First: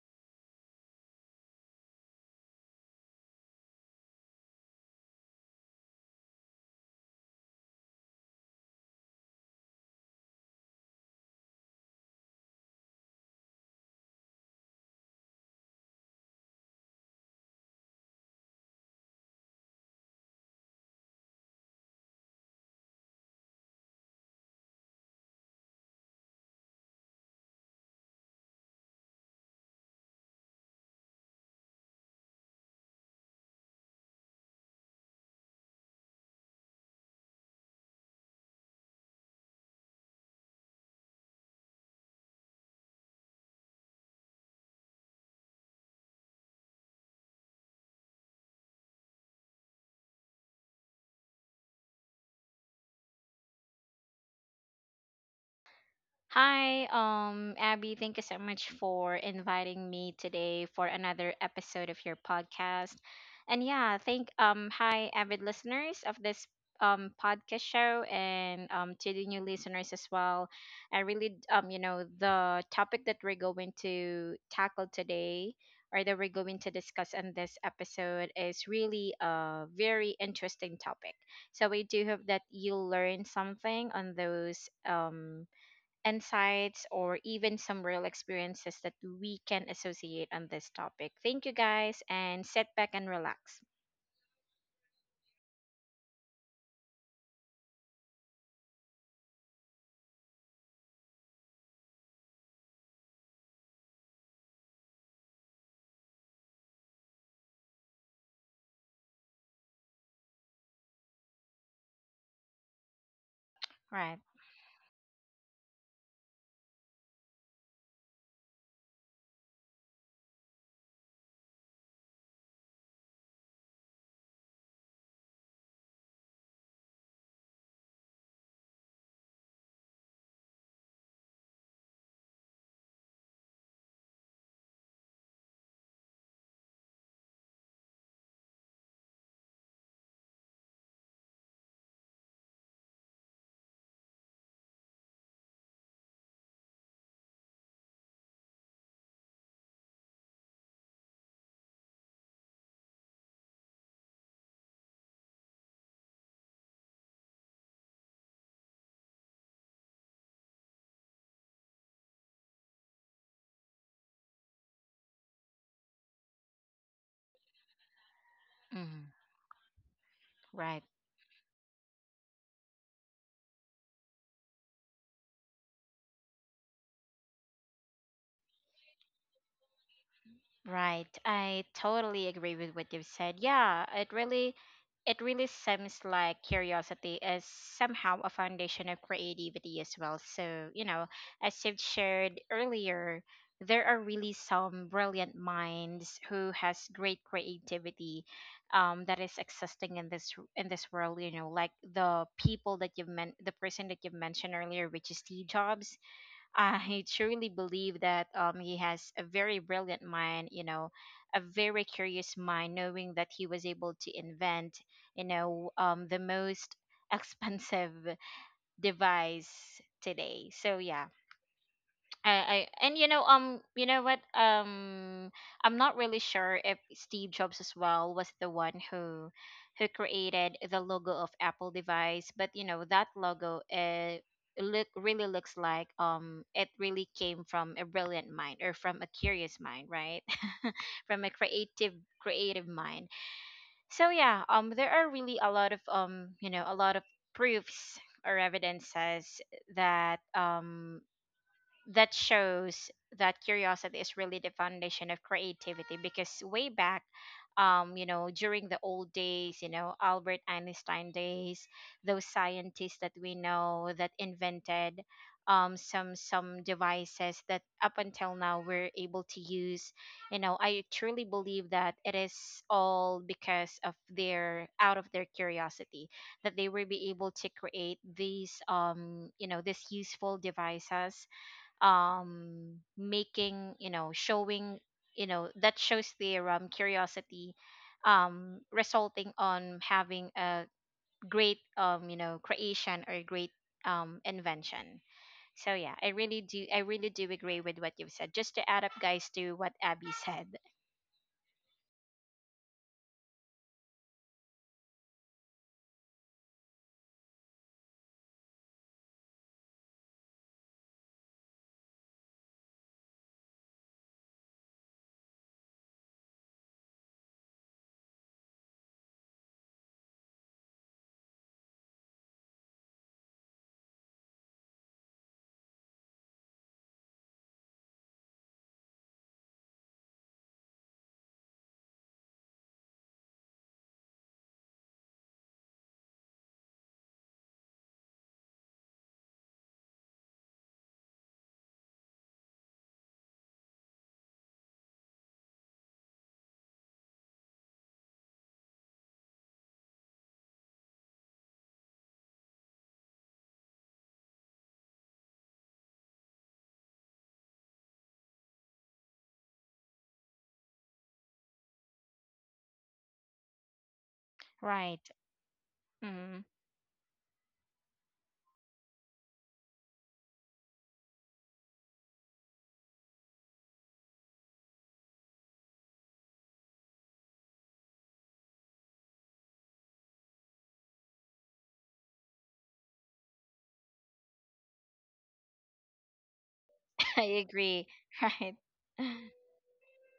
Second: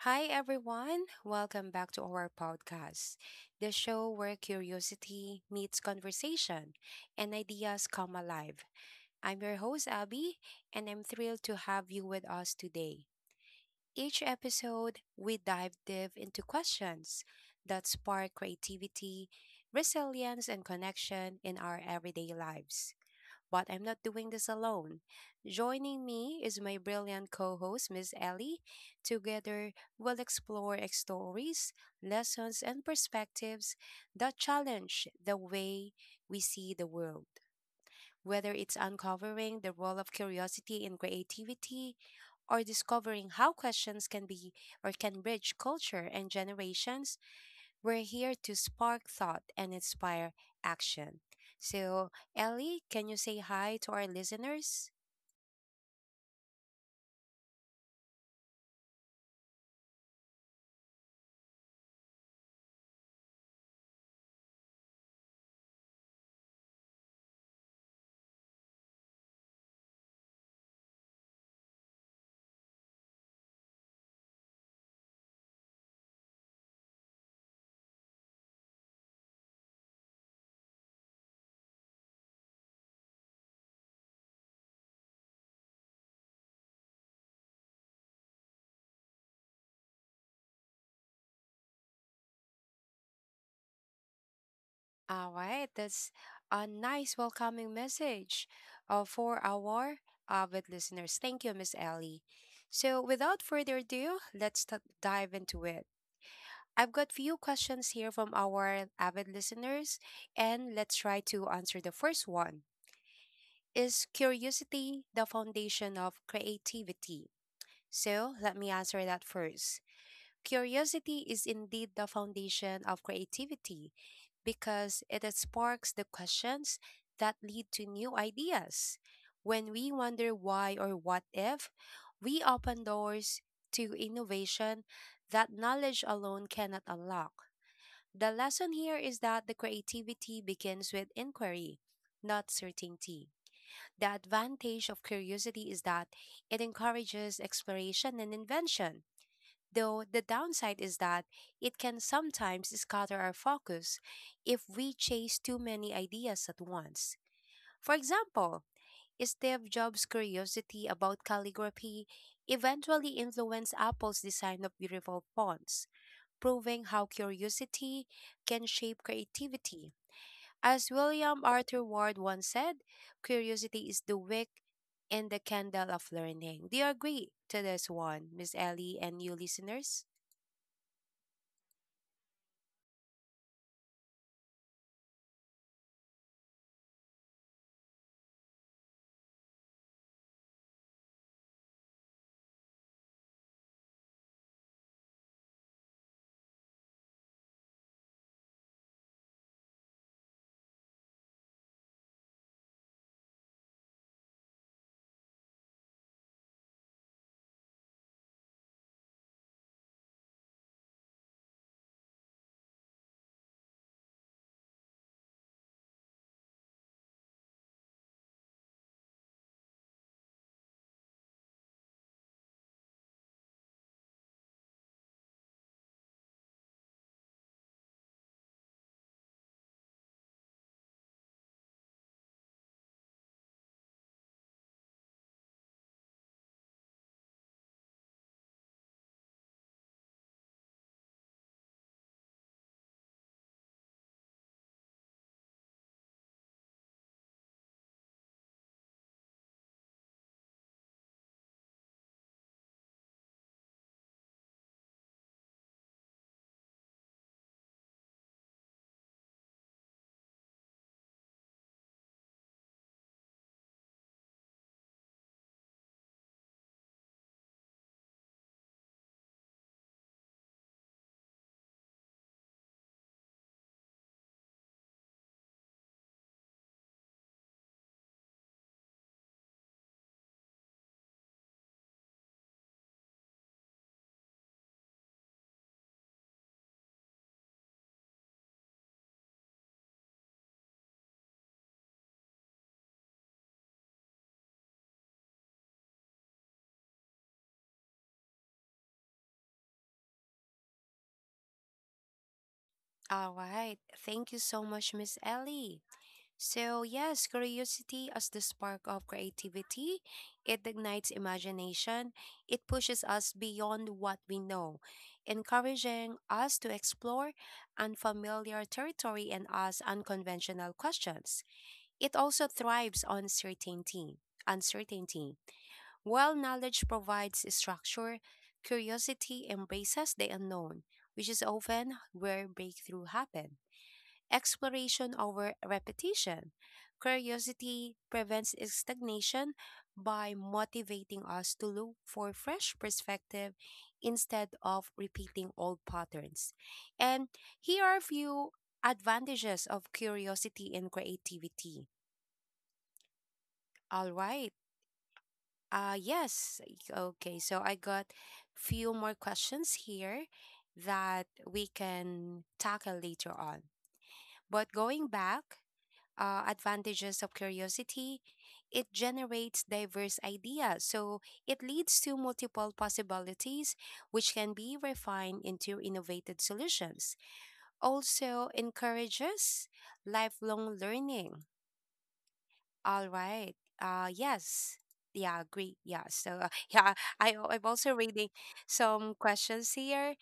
Hi, everyone. Welcome back to our podcast, the show where curiosity meets conversation and ideas come alive. I'm your host, Abby, and I'm thrilled to have you with us today. Each episode, we dive deep into questions that spark creativity, resilience, and connection in our everyday lives, but I'm not doing this alone. Joining me is my brilliant co host, Miss Ellie. Together, we'll explore stories, lessons, and perspectives that challenge the way we see the world. Whether it's uncovering the role of curiosity in creativity or discovering how questions can be or can bridge culture and generations, we're here to spark thought and inspire action. So, Ellie, can you say hi to our listeners? Hi, Abby, thank you so much for inviting me today for another episode of your podcast. And yeah, thank hi avid listeners of this podcast show, and to the new listeners as well. I really d- you know the topic that we're going to tackle today, or that we're going to discuss in this episode, is really a very interesting topic. So we do hope that you learn something on those insights, or even some real experiences that we can associate on this topic. Thank you, guys, and sit back and relax. All right, that's a nice welcoming message, for our avid listeners. Thank you, Miss Ellie. So, without further ado, let's dive into it. I've got few questions here from our avid listeners, and let's try to answer the first one. Is Right. curiosity the foundation of creativity? So let me answer that first. Curiosity is indeed the foundation of creativity because it sparks the questions that lead to new ideas. When we wonder why or what if, we open doors to innovation that knowledge alone cannot unlock. The lesson here is that the creativity begins with inquiry, not certainty. The advantage of curiosity is that it encourages exploration and invention, though the downside is that it can sometimes scatter our focus if we chase too many ideas at once. For example, Steve Jobs' curiosity about calligraphy eventually influenced Apple's design of beautiful fonts, proving how curiosity can shape Mhm. creativity. Right. As William Arthur Ward once said, curiosity is the wick and the candle of learning. Do you agree to this one, Miss Ellie and you listeners? Right. I totally agree with what you've said. Yeah, it really seems like curiosity is somehow a foundation of creativity as well. So, you know, as you've shared earlier, there are really some brilliant minds who has great creativity, that is existing in this world, you know, like the person that you've mentioned earlier, which is Steve Jobs. I truly believe that he has a very brilliant mind, you know, a very curious mind, knowing that he was able to invent, you know, the most expensive device today. So yeah, I and you know what I'm not really sure if Steve Jobs as well was the one who created the logo of Apple device. But you know, that logo look really looks like it really came from a brilliant mind, or from a curious mind, right? From a creative mind. So yeah, there are really a lot of a lot of proofs or evidences that um that shows that curiosity is really the foundation of creativity. Because way back, during the old days, you know, Albert Einstein days, those scientists that we know that invented some devices that up until now we're able to use. I truly believe that it is all because of their out of their curiosity that they will be able to create these these useful devices, making that shows their curiosity, resulting on having a great, creation or great invention. So yeah, I really do agree with what you've said, just to add up, guys, to what Abby said. All right. Thank you so much, Miss Ellie. So, yes, curiosity as the spark of creativity. It ignites imagination. It pushes us beyond what we know, encouraging us to explore unfamiliar territory and ask unconventional questions. It also thrives on certainty. Uncertainty. While knowledge provides structure, curiosity embraces the unknown, which is often where breakthrough happen. Exploration over repetition. Curiosity prevents stagnation by motivating us to look for fresh perspective instead of repeating old patterns. And here are a few advantages of curiosity and creativity. All right. Yes. Okay. So I got few more questions here that we can tackle later on. But Right. going back, Mm. advantages of curiosity, it generates diverse ideas. So it leads to multiple possibilities, which can be refined into innovative solutions. Also encourages lifelong learning. All right. Yes. Yeah, agree. Yeah. So yeah, I I'm agree. also reading Right. some questions here,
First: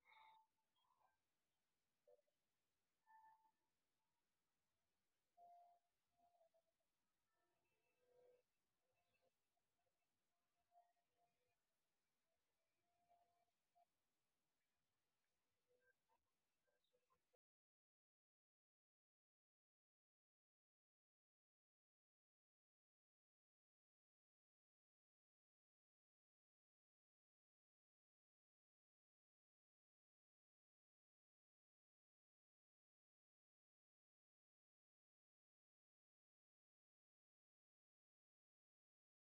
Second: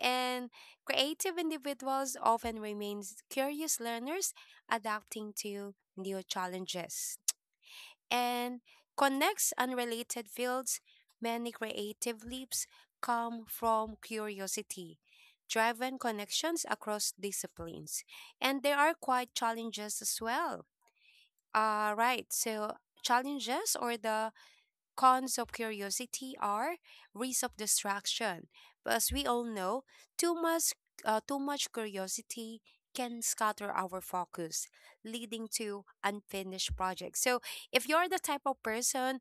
and creative individuals often remains curious learners adapting to new challenges and connects unrelated fields. Many creative leaps come from curiosity, driven connections across disciplines. And there are quite challenges as well, right. So, challenges or the cons of curiosity are risk of distraction. But as we all know, too much, too much curiosity can scatter our focus, leading to unfinished projects. So, if you're the type of person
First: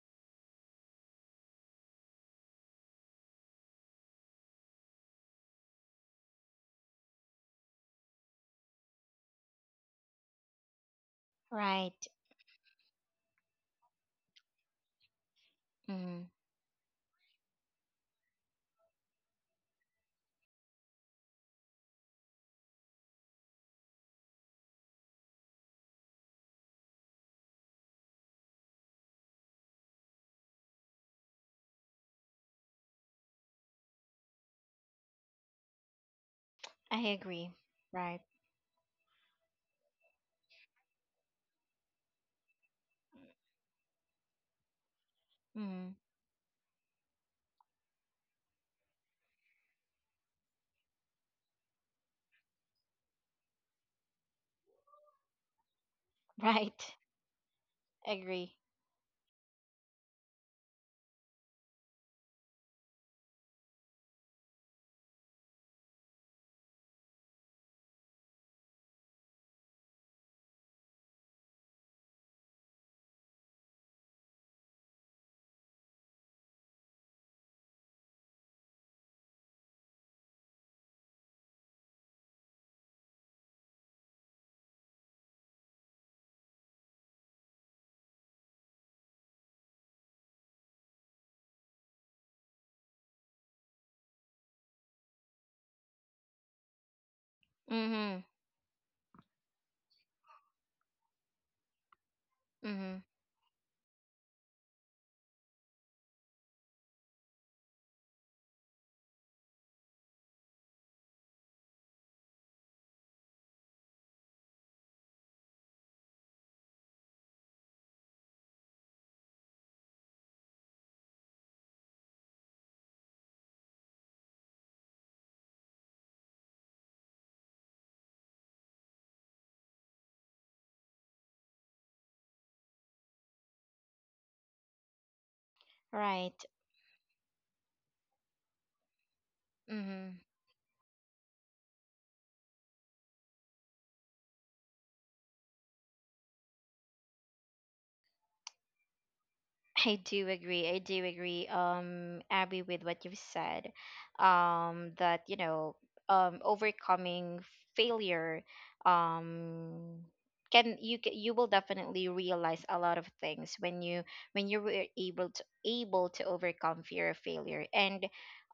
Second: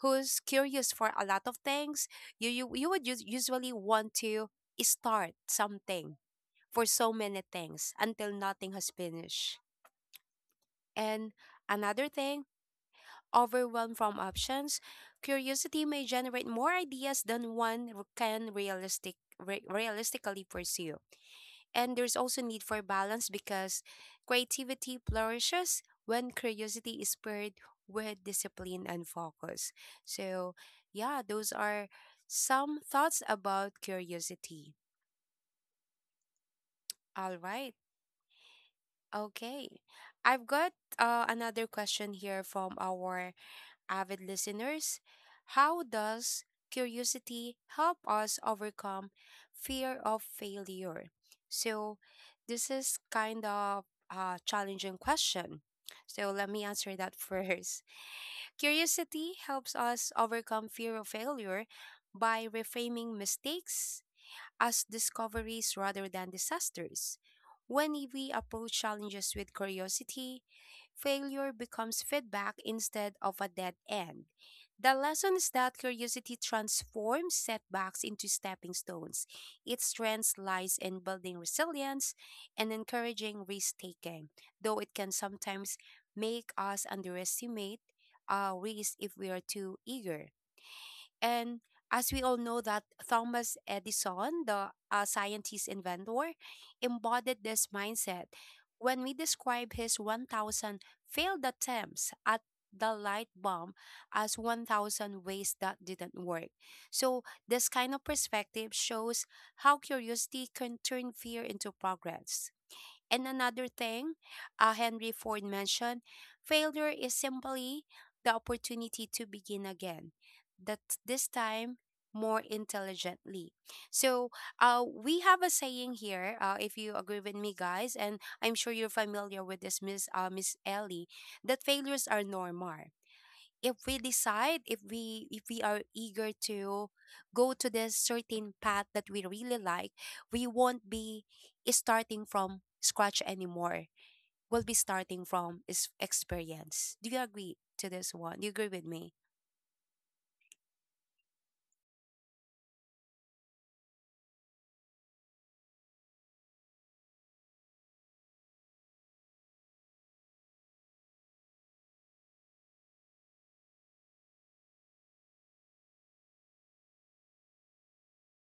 who's curious for a lot of things, you would usually want to start something for so many things until nothing has finished. And Right. another thing, overwhelmed from options, curiosity may Mm. generate more ideas than can realistically pursue. And there's also need for balance because creativity flourishes when curiosity is paired with discipline and focus. So, yeah, those are some thoughts about curiosity. I All agree. right. Right. Okay. I've got, another question here from our avid listeners. How Mm. does curiosity help us overcome fear of failure? So, this is kind of a challenging question. So, let me Right. answer that first. Agree. Curiosity helps us overcome fear of failure by reframing mistakes as discoveries rather than disasters. When we approach challenges with curiosity, failure becomes feedback instead of a dead end. The lesson is that curiosity transforms setbacks into stepping stones. Its strength lies in building resilience and encouraging risk taking, though it can sometimes make us underestimate our risk if we are too eager. And as we all know that Thomas Edison, the scientist inventor, embodied this Mm-hmm. mindset when we describe his 1,000 failed attempts at the Mm-hmm. light bulb as 1,000 ways that didn't work. So this kind of perspective shows how curiosity can turn fear into progress. And another thing, Henry Ford mentioned, failure is simply the opportunity to begin again, that this time more intelligently. So, we have a saying here, if you agree with me, guys, and I'm sure you're familiar with this, Miss Ellie, that failures are normal. If we decide if we if we are eager Right. to go to this certain path that we really like, Mm-hmm. we won't be starting from scratch anymore. We'll be starting from experience. Do you agree to this one? Do you agree with me? I do agree. I do agree, Abby, with what you've said. That, overcoming failure, um, you will definitely realize a lot of things when you were able to overcome fear of failure. And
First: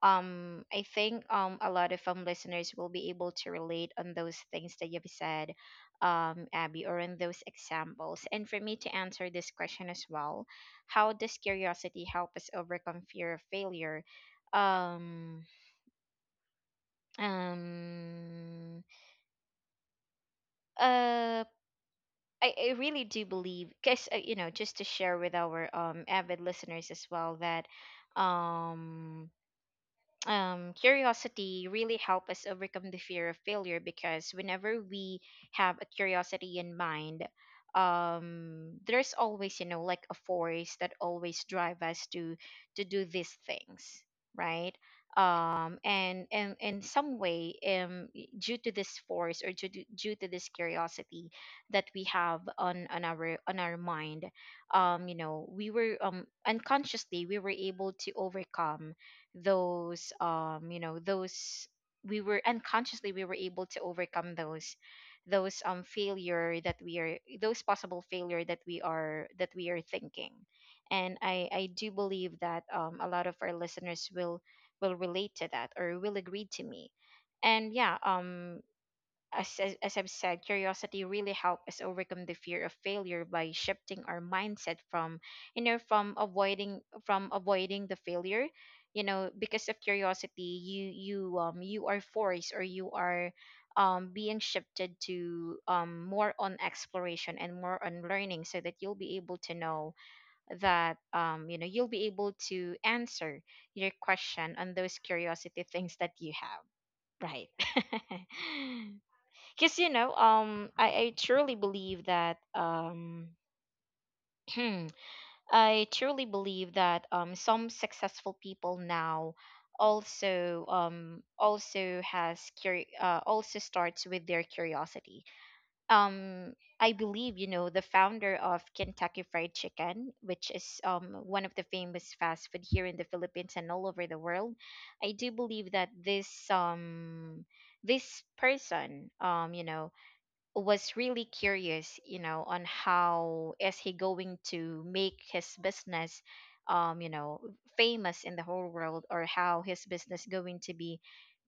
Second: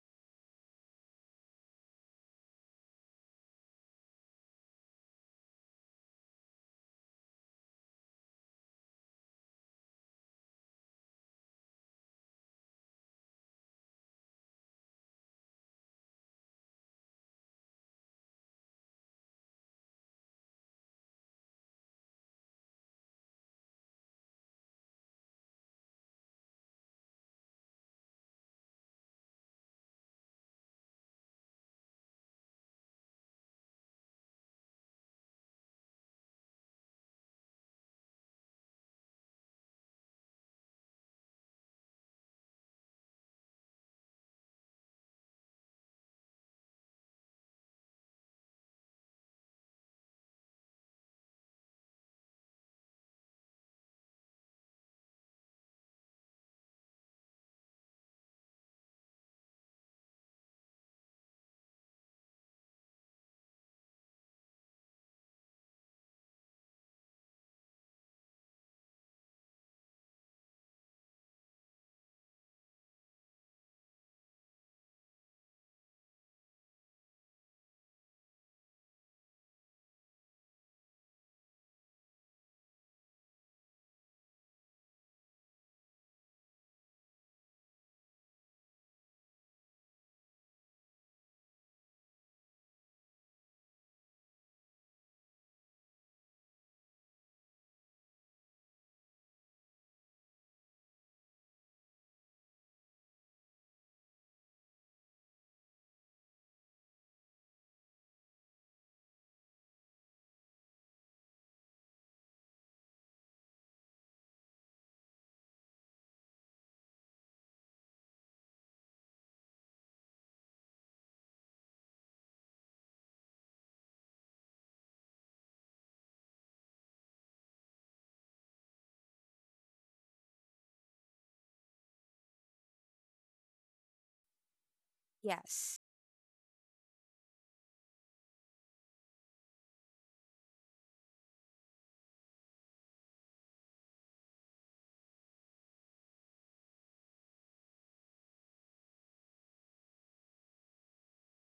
I think a lot of listeners will be able to relate on those things that you've said, Abby, or on those examples. And for me to answer this question as well: how does curiosity help us overcome fear of failure? Um um uh I, I really do believe, because, just to share with our avid listeners as well, that um curiosity really help us overcome the fear of failure. Because whenever we have a curiosity in mind, there's always, you know, like a force that always drive us to do these things, right? And in some way, due to this force, or due to this curiosity that we have on our mind, you know, we were, unconsciously, we were able to overcome those, those, we were unconsciously we were able to overcome those failure that we are, those possible failure that we are, that we are thinking. And I do believe that a lot of our listeners will relate to that, or will agree to me. And yeah, as I've said, curiosity really helped us overcome the fear of failure by shifting our mindset from, from avoiding the failure. You know, because of curiosity, you are forced, or you are being shifted to more on exploration and more on learning, so that you'll be able to know that, you'll be able to answer your question on those curiosity things that you have, right? Because, I truly believe that I truly believe that some successful people now, also starts with their curiosity. um I believe, you know, the founder of Kentucky Fried Chicken, which is one of the famous fast food here in the Philippines and all over the world, I do believe Yes. that this person, you know, was really curious, you know, on how is he going to make his business, um, you know, famous in the whole world, or how his business going to be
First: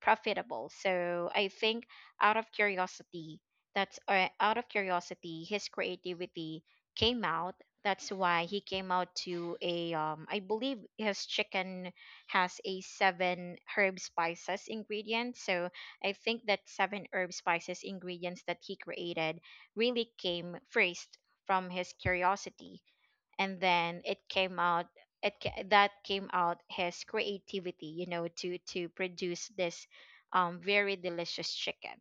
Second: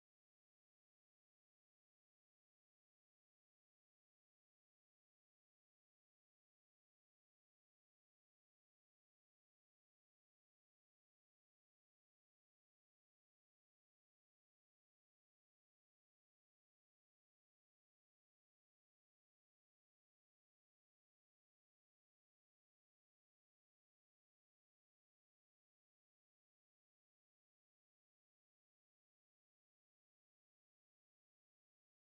profitable. So I think out of curiosity — that's out of curiosity, his creativity came out. That's why he came out to a, I believe his chicken has a seven herb spices ingredient. So I think that seven herb spices ingredients that he created really came first from his curiosity, and then it came out it ca- that came out his creativity, you know, to produce this very delicious chicken,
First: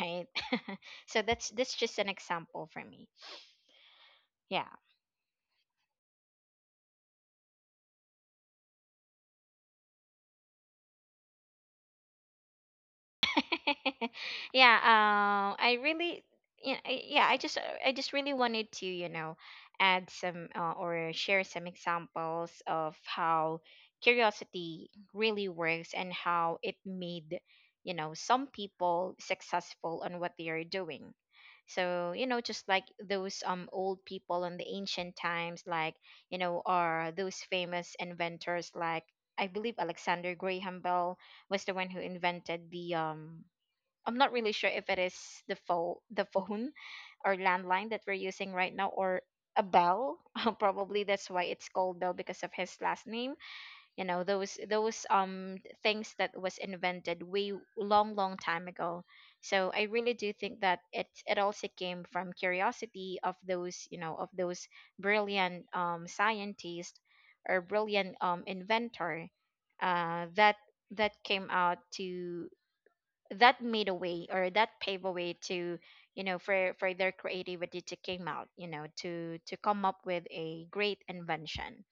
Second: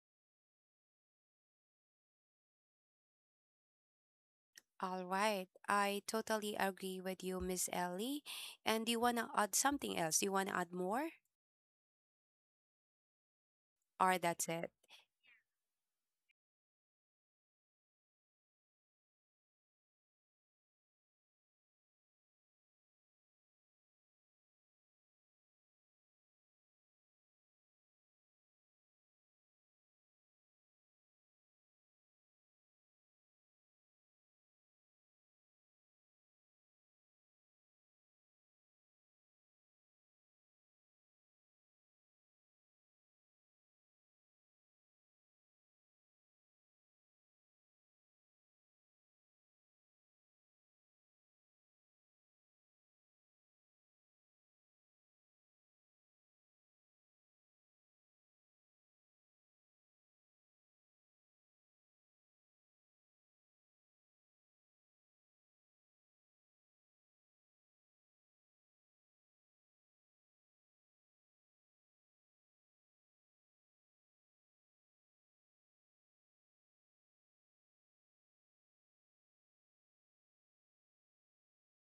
right? So that's just an example for me. Yeah. All right, I totally agree with you, Miss Ellie. And do you want to add something else? Do you want to add more, or that's it? Yeah, I really, yeah, I, I just really wanted to, you know, add some, or share some examples of how curiosity really works, and how it made, you know, some people successful on what they are doing. So, you know, just like those old people in the ancient times, like, you know, or those famous inventors, like, I believe Alexander Graham Bell was the one who invented the, I'm not really sure if it is the phone, the phone or landline that we're using right now, or a bell. Probably that's why it's called Bell because of his last name. You know, those things that was invented way long, long time ago. So I really do think that it also came from curiosity of those, you know, of those brilliant scientist or brilliant inventor, uh that that came out to that made a way, or that paved a way to, for their creativity to came out, to come up with a great invention.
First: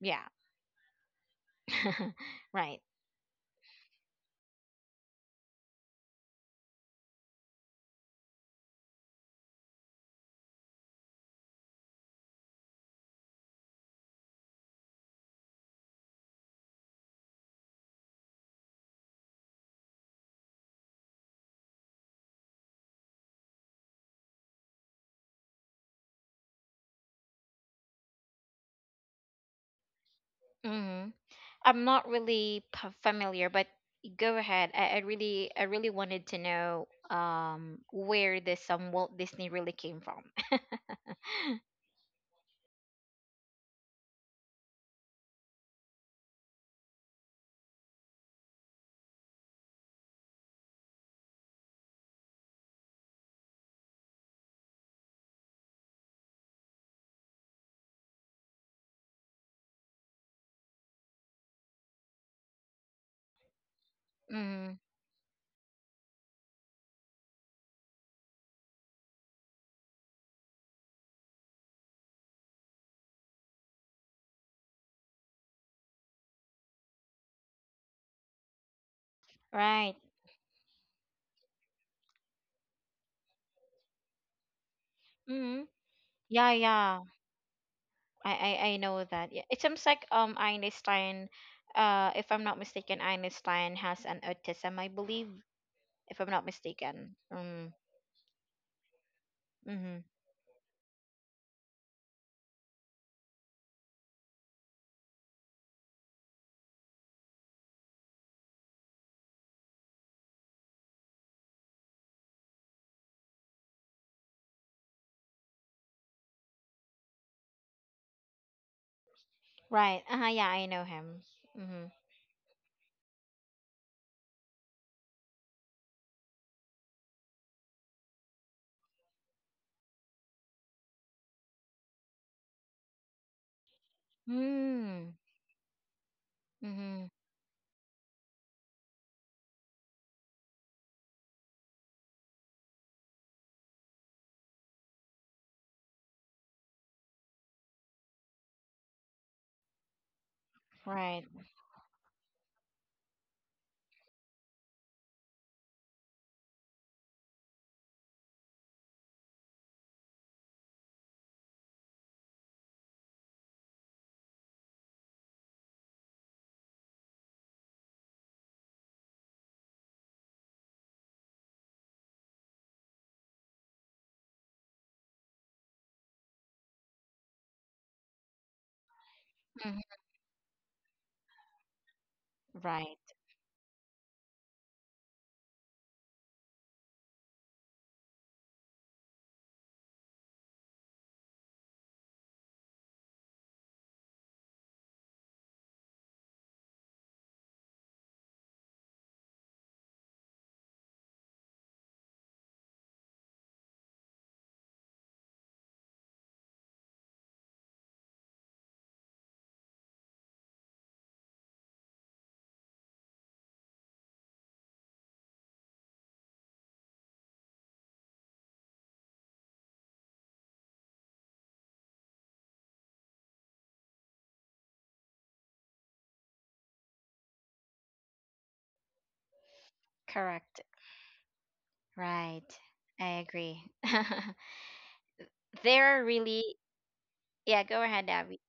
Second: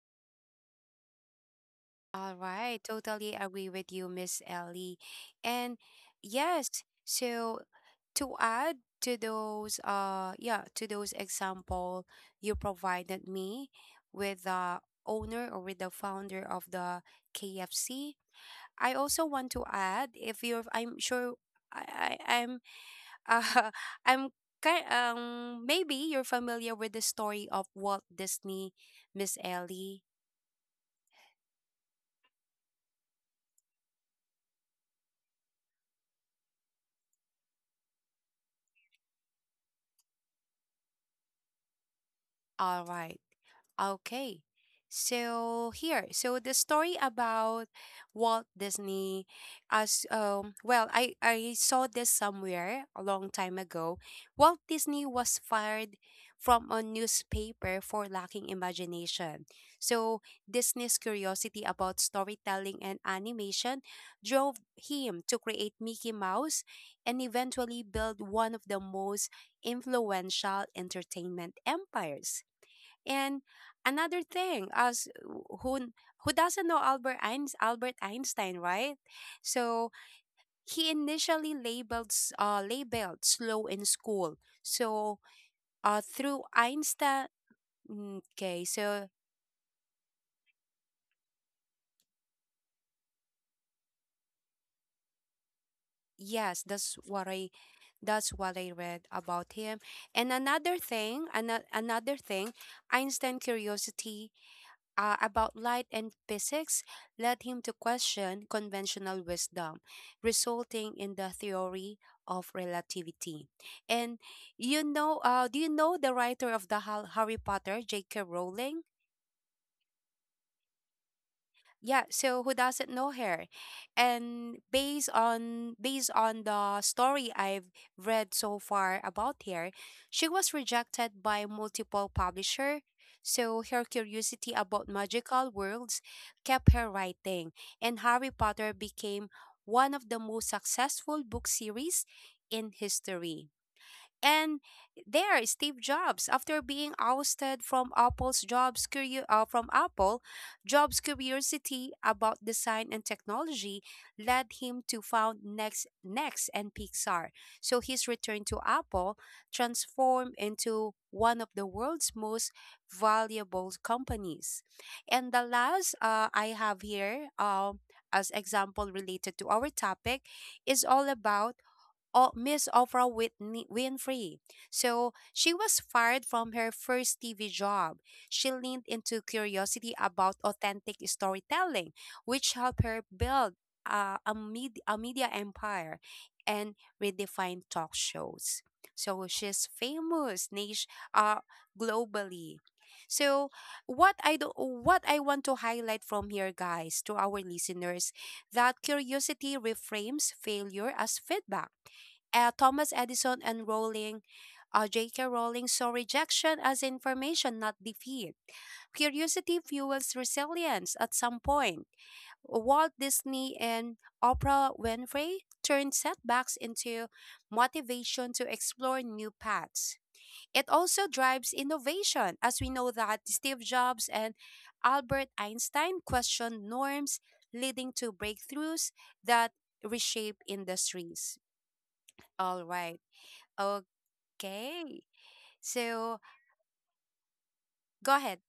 Yeah. All Right. right, totally agree with you, Miss Ellie. And yes, so to add to those example you provided me with the owner, or with the founder of the KFC, I also want to add, if you're, I'm sure, I I'm uh I'm kind maybe you're familiar with the story of Walt Disney, Miss Ellie. Mm-hmm. I'm not really familiar, but go ahead. I really wanted to know where this Walt Disney really came from. All right. Okay. So the story about Walt Disney, as well, I saw this somewhere a long time ago. Walt Disney was fired from a newspaper for lacking imagination. So Disney's curiosity about storytelling and animation drove Mm. him to create Mickey Mouse and eventually build one of the most influential entertainment empires. And another thing, as who who doesn't know Albert Einstein, Albert Einstein, right? So Right. he initially labeled slow in school. So Mm-hmm. Through Yeah, yeah. Einstein, I, okay, I I know so that. Yeah, it seems like Einstein, if I'm not mistaken, Einstein has an autism, I believe, if I'm not yes, that's mistaken. what I, Mm. that's what I read about him. Mm-hmm. And another thing, Einstein curiosity, about light and physics led him to question conventional wisdom, resulting in the theory of relativity. And do you know the writer of the Harry Potter, J.K. Rowling? Right. Uh-huh, yeah, I know him. Mm-hmm. Yeah, so who doesn't know her? And based on the story I've read so far about her, she was rejected by multiple publisher, so her curiosity about Mm. magical worlds kept her Mm-hmm. writing, and Harry Potter became one of the most successful book series in history. And there, Steve Jobs, after being ousted from from Apple, Jobs' Right. curiosity about design and technology led him to found Next and Pixar. So his return to Apple transformed into one of the world's most valuable companies. And the last, I have here, as example related to our topic is all about Miss Oprah Winfrey. So she was fired from her first TV job. She leaned into curiosity Mm-hmm. about authentic storytelling, which helped her Right. build, a media empire and redefine talk shows. So she's famous niche, uh, globally. So what I want to highlight from here, guys, to our listeners, that curiosity reframes failure as feedback. Thomas Edison and J.K. Rowling saw rejection as information, not defeat. Curiosity fuels resilience at some point. Walt Disney and Oprah Winfrey turned setbacks into motivation to explore new paths. It also drives innovation, as we know that Steve Jobs and Albert Einstein questioned norms, leading to breakthroughs that reshape Correct. industries. Right. All right. I agree. Okay. There are So really — yeah, go ahead, go Abby. ahead.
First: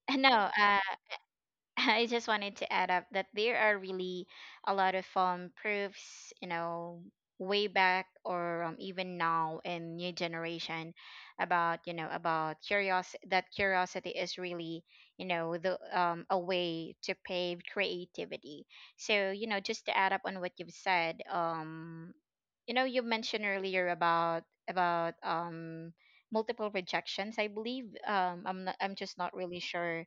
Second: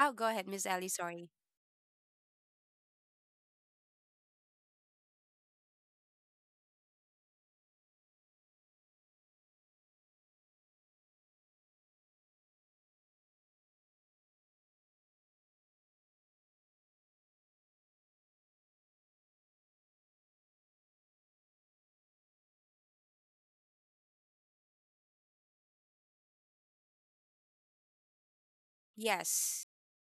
Oh, go ahead, No, Miss Ellie. Sorry. I just wanted to add up that there are really a lot of proofs, you know, way back, or, even now in new generation, about about curiosity, that curiosity is really, the, a way to pave creativity. So, you know, just to add up on what you've said, you mentioned earlier about multiple rejections. I believe, I'm just not really Yes. sure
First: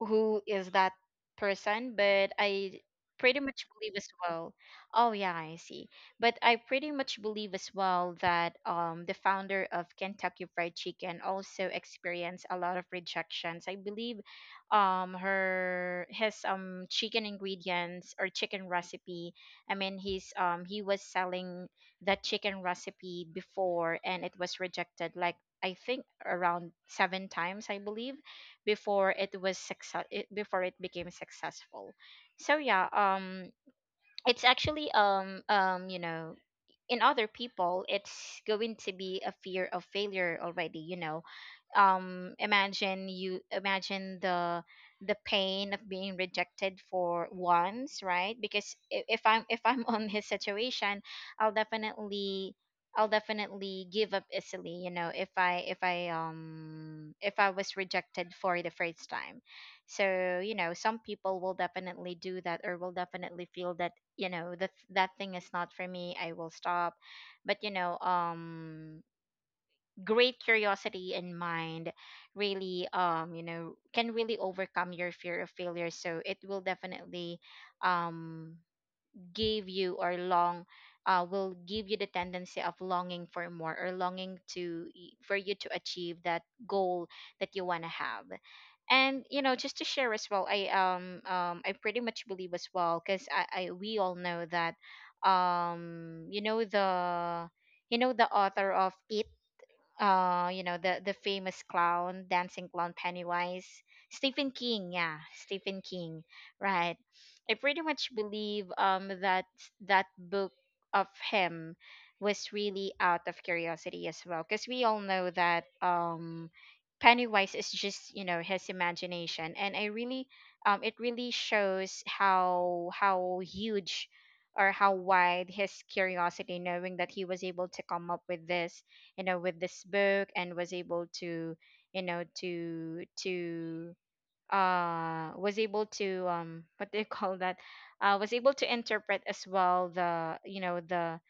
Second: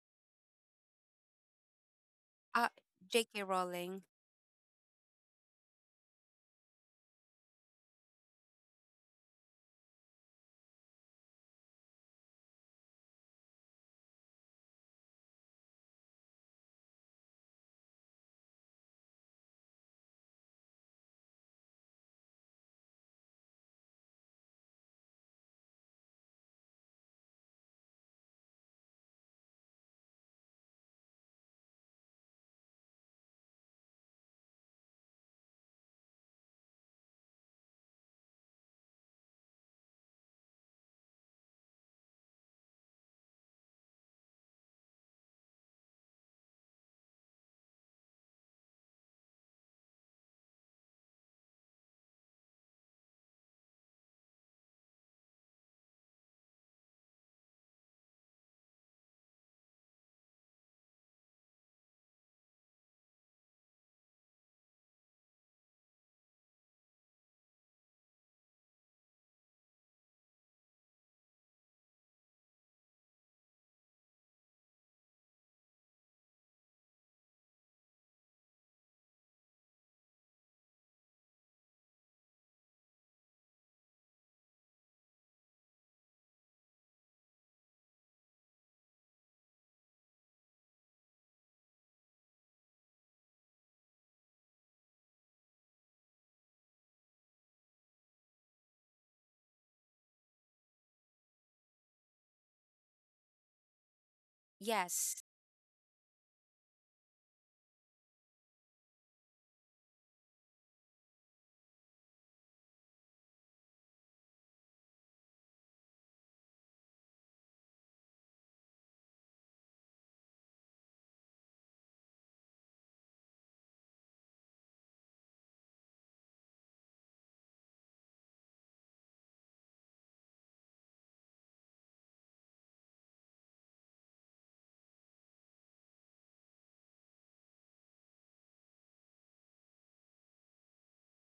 who is that person, but Uh, I pretty J.K. much believe Rowling. as well. Oh yeah, I see. But I pretty much believe as well that the founder of Kentucky Fried Chicken also experienced a lot of rejections. I believe her his chicken ingredients or chicken recipe. He was selling that chicken recipe before and it was rejected like I think around seven times I believe before it was success before it became successful. So yeah, it's actually you know, in other people it's going to be a fear of failure already, you know. Imagine, you imagine the pain of being rejected for once, right? Because if I'm on his situation, i'll definitely I'll definitely give up easily, you know, if I if I if I was rejected for the first time. So you know, some people will definitely do that or will definitely feel that, you know, that thing is not for me, I will stop. But great curiosity in mind really, you know, can really overcome your fear of failure. So it will definitely um give you or long, will give you the tendency of longing for more or longing to for you to achieve that goal that you want to have. And you know, just to share as well, I pretty much believe as well, because I, we all know that you know the, you know the author of it, you know the famous clown, dancing clown, Pennywise, Stephen King. Yeah, Yes. Stephen King, right? I pretty much believe that that book of him was really out of curiosity as well, because we all know that Pennywise is just, you know, his imagination, and I really, it really shows how huge or how wide his curiosity, knowing that he was able to come up with this, you know, with this book, and was able to, you know, to was able to what do you call that, was able to interpret as well the, you know, the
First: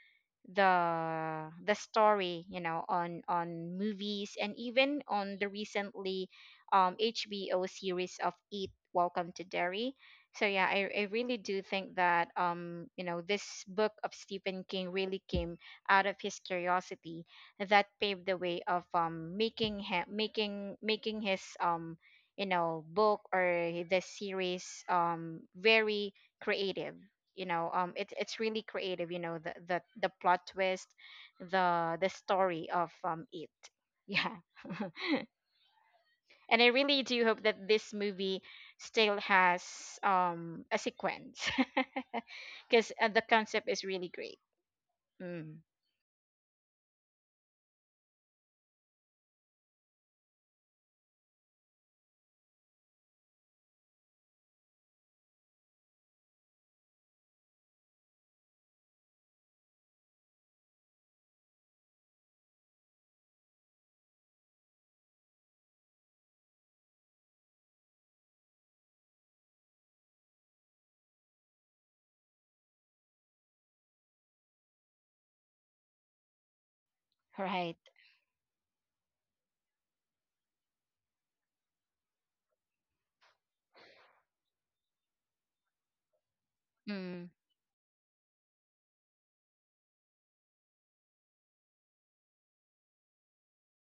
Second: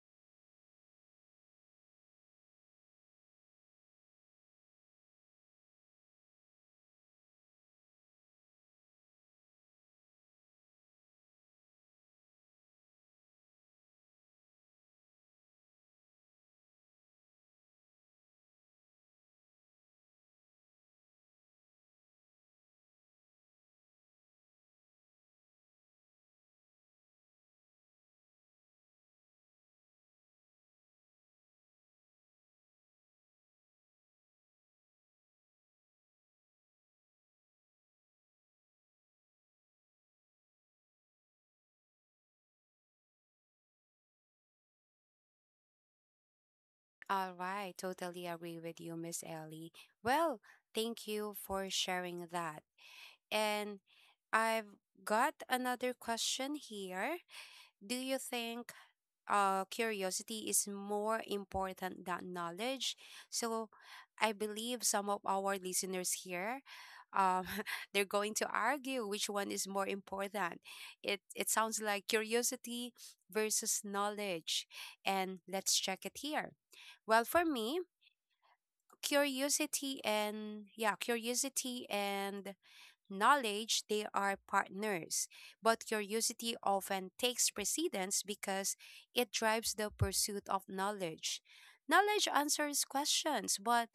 the story, you know, on movies, and even on the recently HBO series of eat Welcome to Derry. So yeah, I really do think that you know, this book of Stephen King really came out of his curiosity, that paved the way of making him, making making his you know, book or this series very creative. You know, it's really creative, you know, the the plot twist, the story of it. Yeah. And I really do hope that this movie still has a sequence. Because the concept is really great. mm, All right. Totally agree with you, Miss Ellie. Well, thank you for sharing that. And I've got another question here. Do you think, curiosity is more important than knowledge? So I believe some of our listeners here, um, they're going to argue which one is more important. It sounds like curiosity versus knowledge, and let's check it here. Well, for right. me, curiosity and yeah, curiosity and knowledge, they are partners. But curiosity often mm, takes precedence because it drives the pursuit of knowledge. Knowledge answers questions, but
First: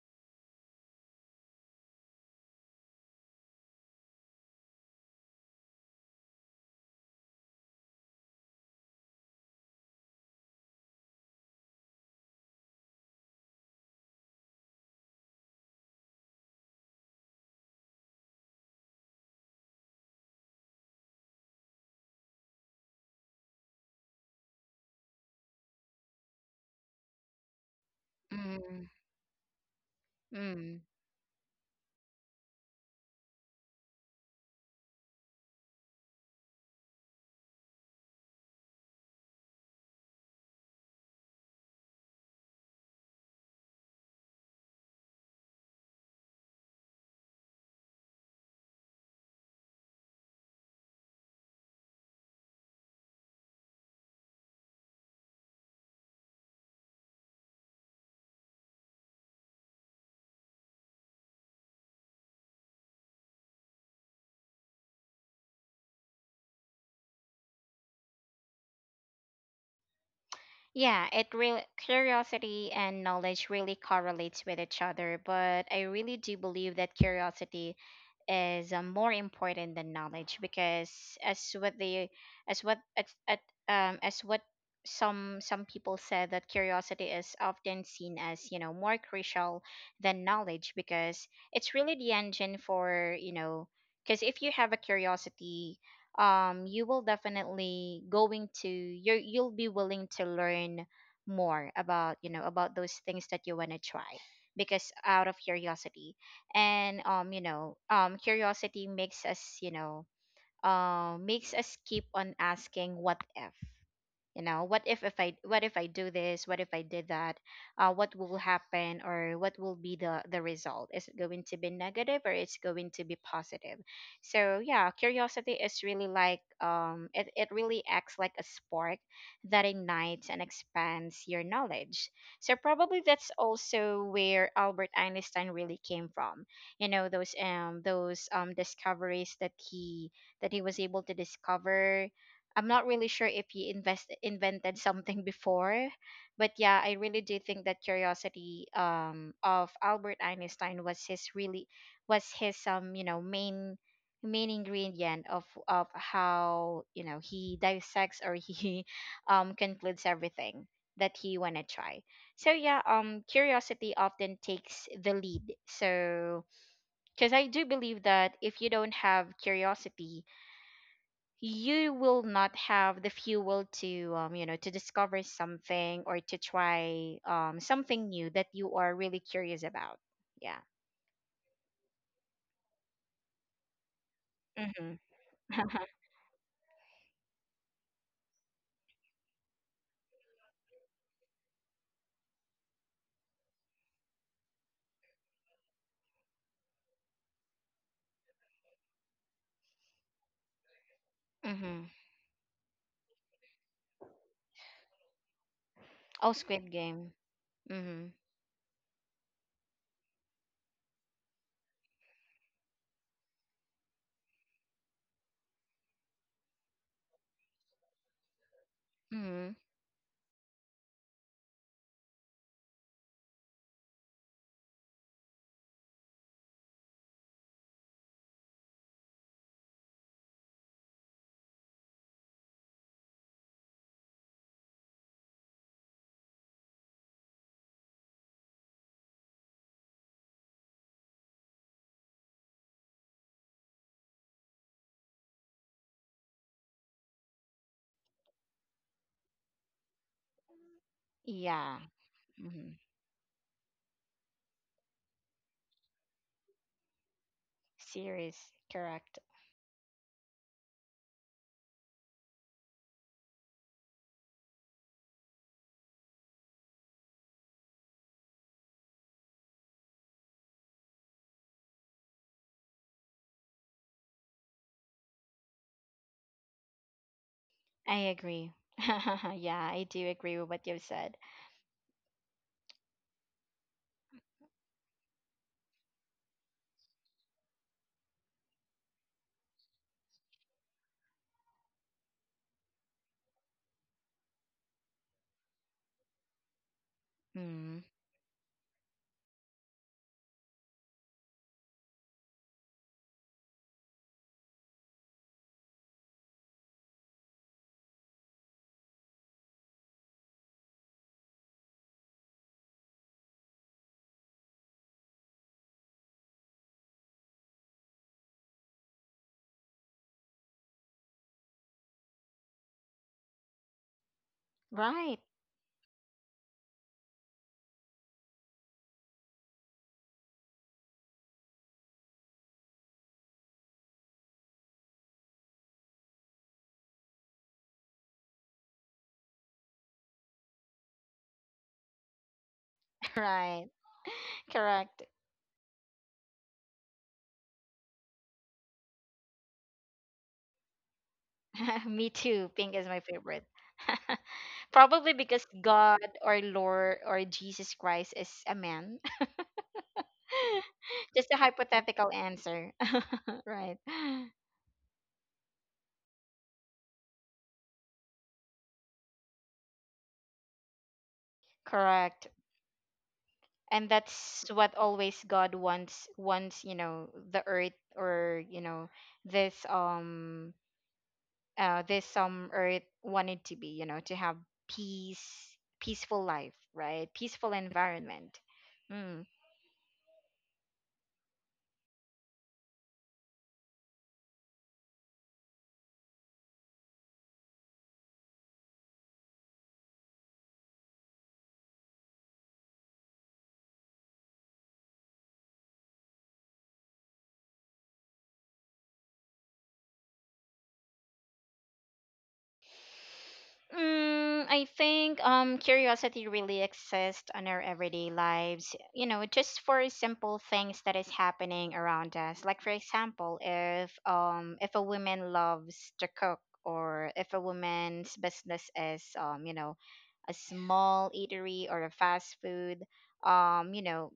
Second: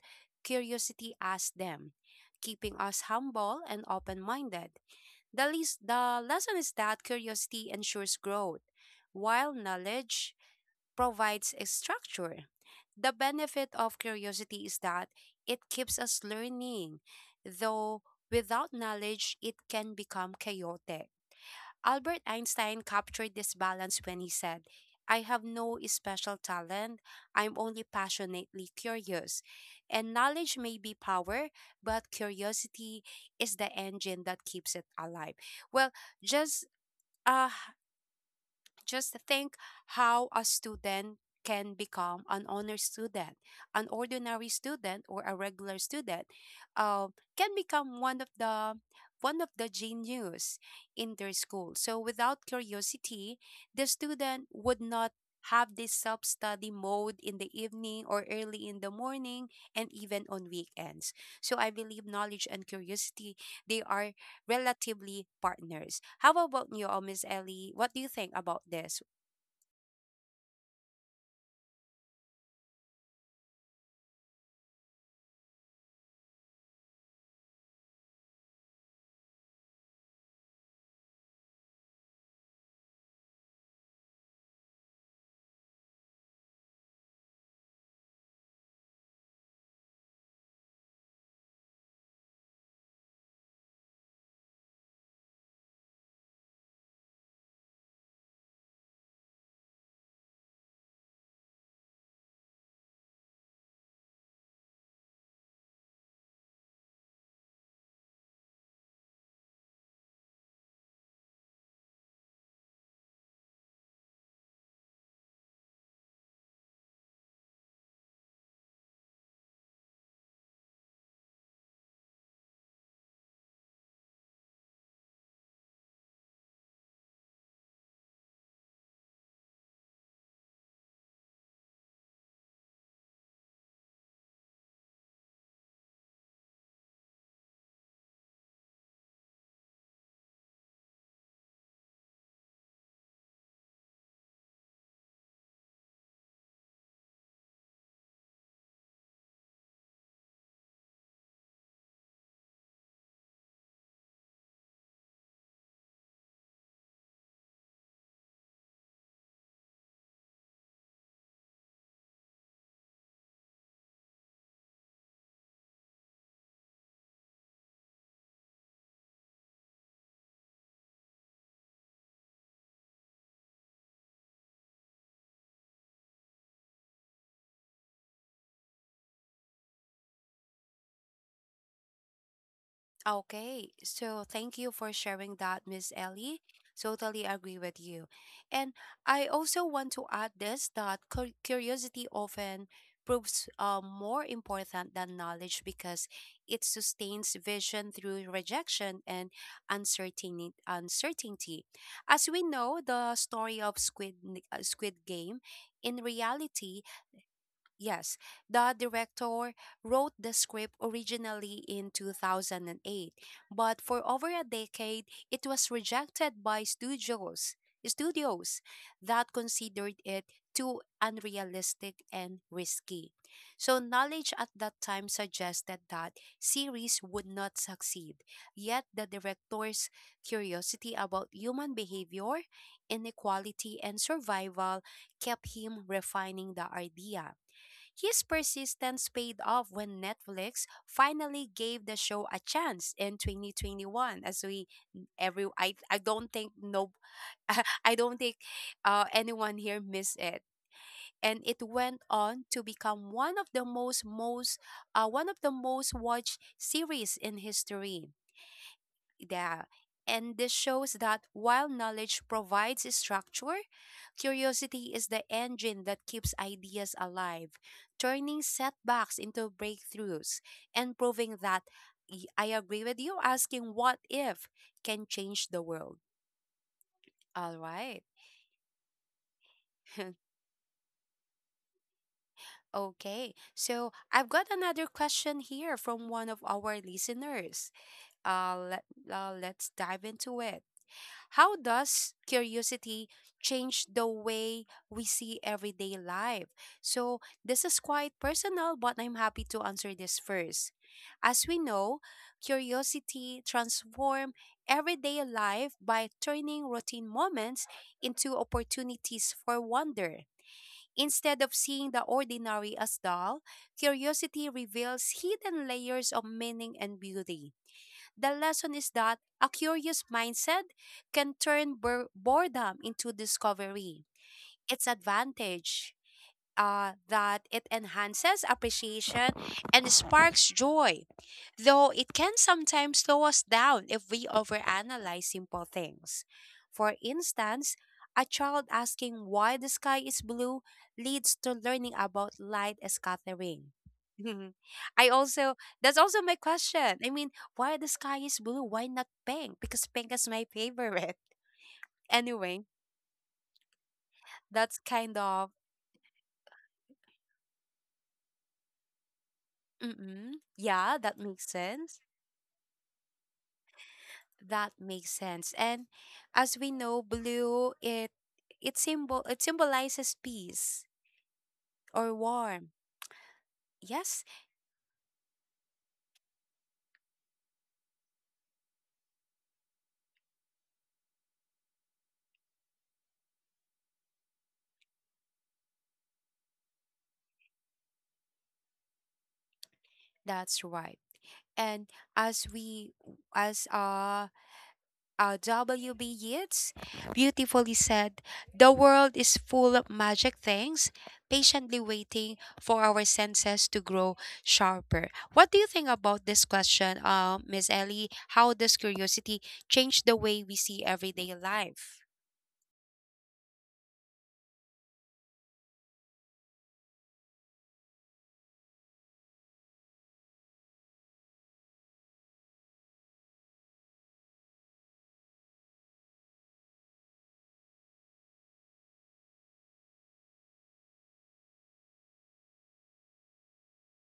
curiosity asks them, keeping us humble and open minded. The lesson is that curiosity ensures growth, while knowledge provides a structure. The benefit of curiosity is that it keeps us learning, though without knowledge, it can become chaotic. Albert Einstein captured this balance when he said, "I have no special talent. I'm only passionately mm, curious." And knowledge may mm. be power, but curiosity is the engine that keeps it alive. Well, just uh just think how a student can become an honor student, an ordinary student, or a regular student uh, can become one of the genius in their school. So without curiosity, the student would not have this self-study mode in the evening or early in the morning, and even on weekends. So I believe knowledge and curiosity, they are relatively partners. How about you, oh, Miss Ellie? What do you think about this? Yeah, it really, curiosity and knowledge really correlates with each other, but I really do believe that curiosity is, more important than knowledge, because as what they, as what at at, as what some people said, that curiosity is often seen as, you know, more crucial than knowledge, because it's really the engine for, you know, because if you have a curiosity, you will definitely going to, you'll be willing to learn more about, you know, about those things that you want to try, because out of curiosity. And you know, curiosity makes us, you know, makes us keep on asking what if, you know, what if I what if I do this, what if I did that, what will happen, or what will be the result, is it going to be negative or it's going to be positive. So yeah, curiosity is really like, it, it really acts like a spark that ignites and expands your knowledge. So probably that's also where Albert Einstein really came from, you know, those discoveries that he, that he was able to discover. I'm not really sure if he invest invented something before, but yeah, I really do think that curiosity of Albert Einstein was his really, was his you know, main ingredient of how, you know, he dissects or he concludes everything that he wanna try. So yeah, curiosity often takes the lead. So because I do believe that if you don't have curiosity, you will not have the fuel to, you know, to discover something, or to try something new that you are really curious about. Yeah. Okay, so thank you for Mm-hmm. sharing that, Miss Ellie. Totally agree with you. And I also want to add this, that curiosity often proves more important than knowledge because it sustains vision through rejection and uncertainty. uncertainty. Mm-hmm. As we know, the story of Squid, Squid Game, in Oh, Squid reality. Game. Mm-hmm. Yes, the director wrote the script originally in 2008, but for over a decade it was rejected by studios that Mm-hmm. considered it too unrealistic and risky. So knowledge at that time suggested that series would not succeed. Yet the director's curiosity about human behavior, inequality, and survival kept him refining the idea. His persistence paid off when Netflix finally gave the show a chance in 2021. As we every I don't think no. I don't think anyone here missed it, and it Yeah. went on to Mm-hmm. become one of the most watched series in history. Series. Correct. Yeah. And this shows that while knowledge provides a structure, curiosity is the engine that keeps ideas alive, turning setbacks into breakthroughs and proving that I agree with you, asking what if can change the world. All I right. agree. Yeah, I do agree with what you've said. Okay. So I've got another question here from one of our listeners. uh, let, let's dive into it. How does curiosity change the way we see everyday life? So this is Mm. quite personal, but I'm happy to answer this first. As we know, curiosity transforms everyday life by turning routine moments into opportunities for wonder. Instead of seeing the ordinary as dull, curiosity reveals hidden layers of meaning and beauty. The lesson is that a curious mindset can turn boredom into discovery. It's Right. advantage that it enhances appreciation and sparks joy, though it can sometimes slow us down if we overanalyze simple things. For instance, a child asking why the sky is blue leads to learning about light Right. scattering. Correct. I also, that's also my question. I mean, why the sky is blue? Why not pink? Because pink is my favorite. Me too. Anyway, Pink is my favorite. that's Probably kind because of God or Lord or Jesus Christ is a man. Yeah, that Just a makes sense. hypothetical answer. Right. That makes sense. And as we know, blue, it symbolizes peace or Correct. warm. And Yes, that's what always God wants, you know, the earth, or, you know, this um this earth wanted to be, you know, to have peace, peaceful life, right? Peaceful environment. Hmm. that's right. And as we as WB Yeats beautifully said, the world is full of magic things, patiently waiting for our senses to grow sharper. What do you think about this question, Miss Ellie? How does curiosity change the way we see everyday life? Mm, I think curiosity really exists on our everyday lives, you know, just for simple things that is happening around us. Like for example, if a woman loves to cook, or if a woman's business is, you know, a small eatery or a fast food, you know,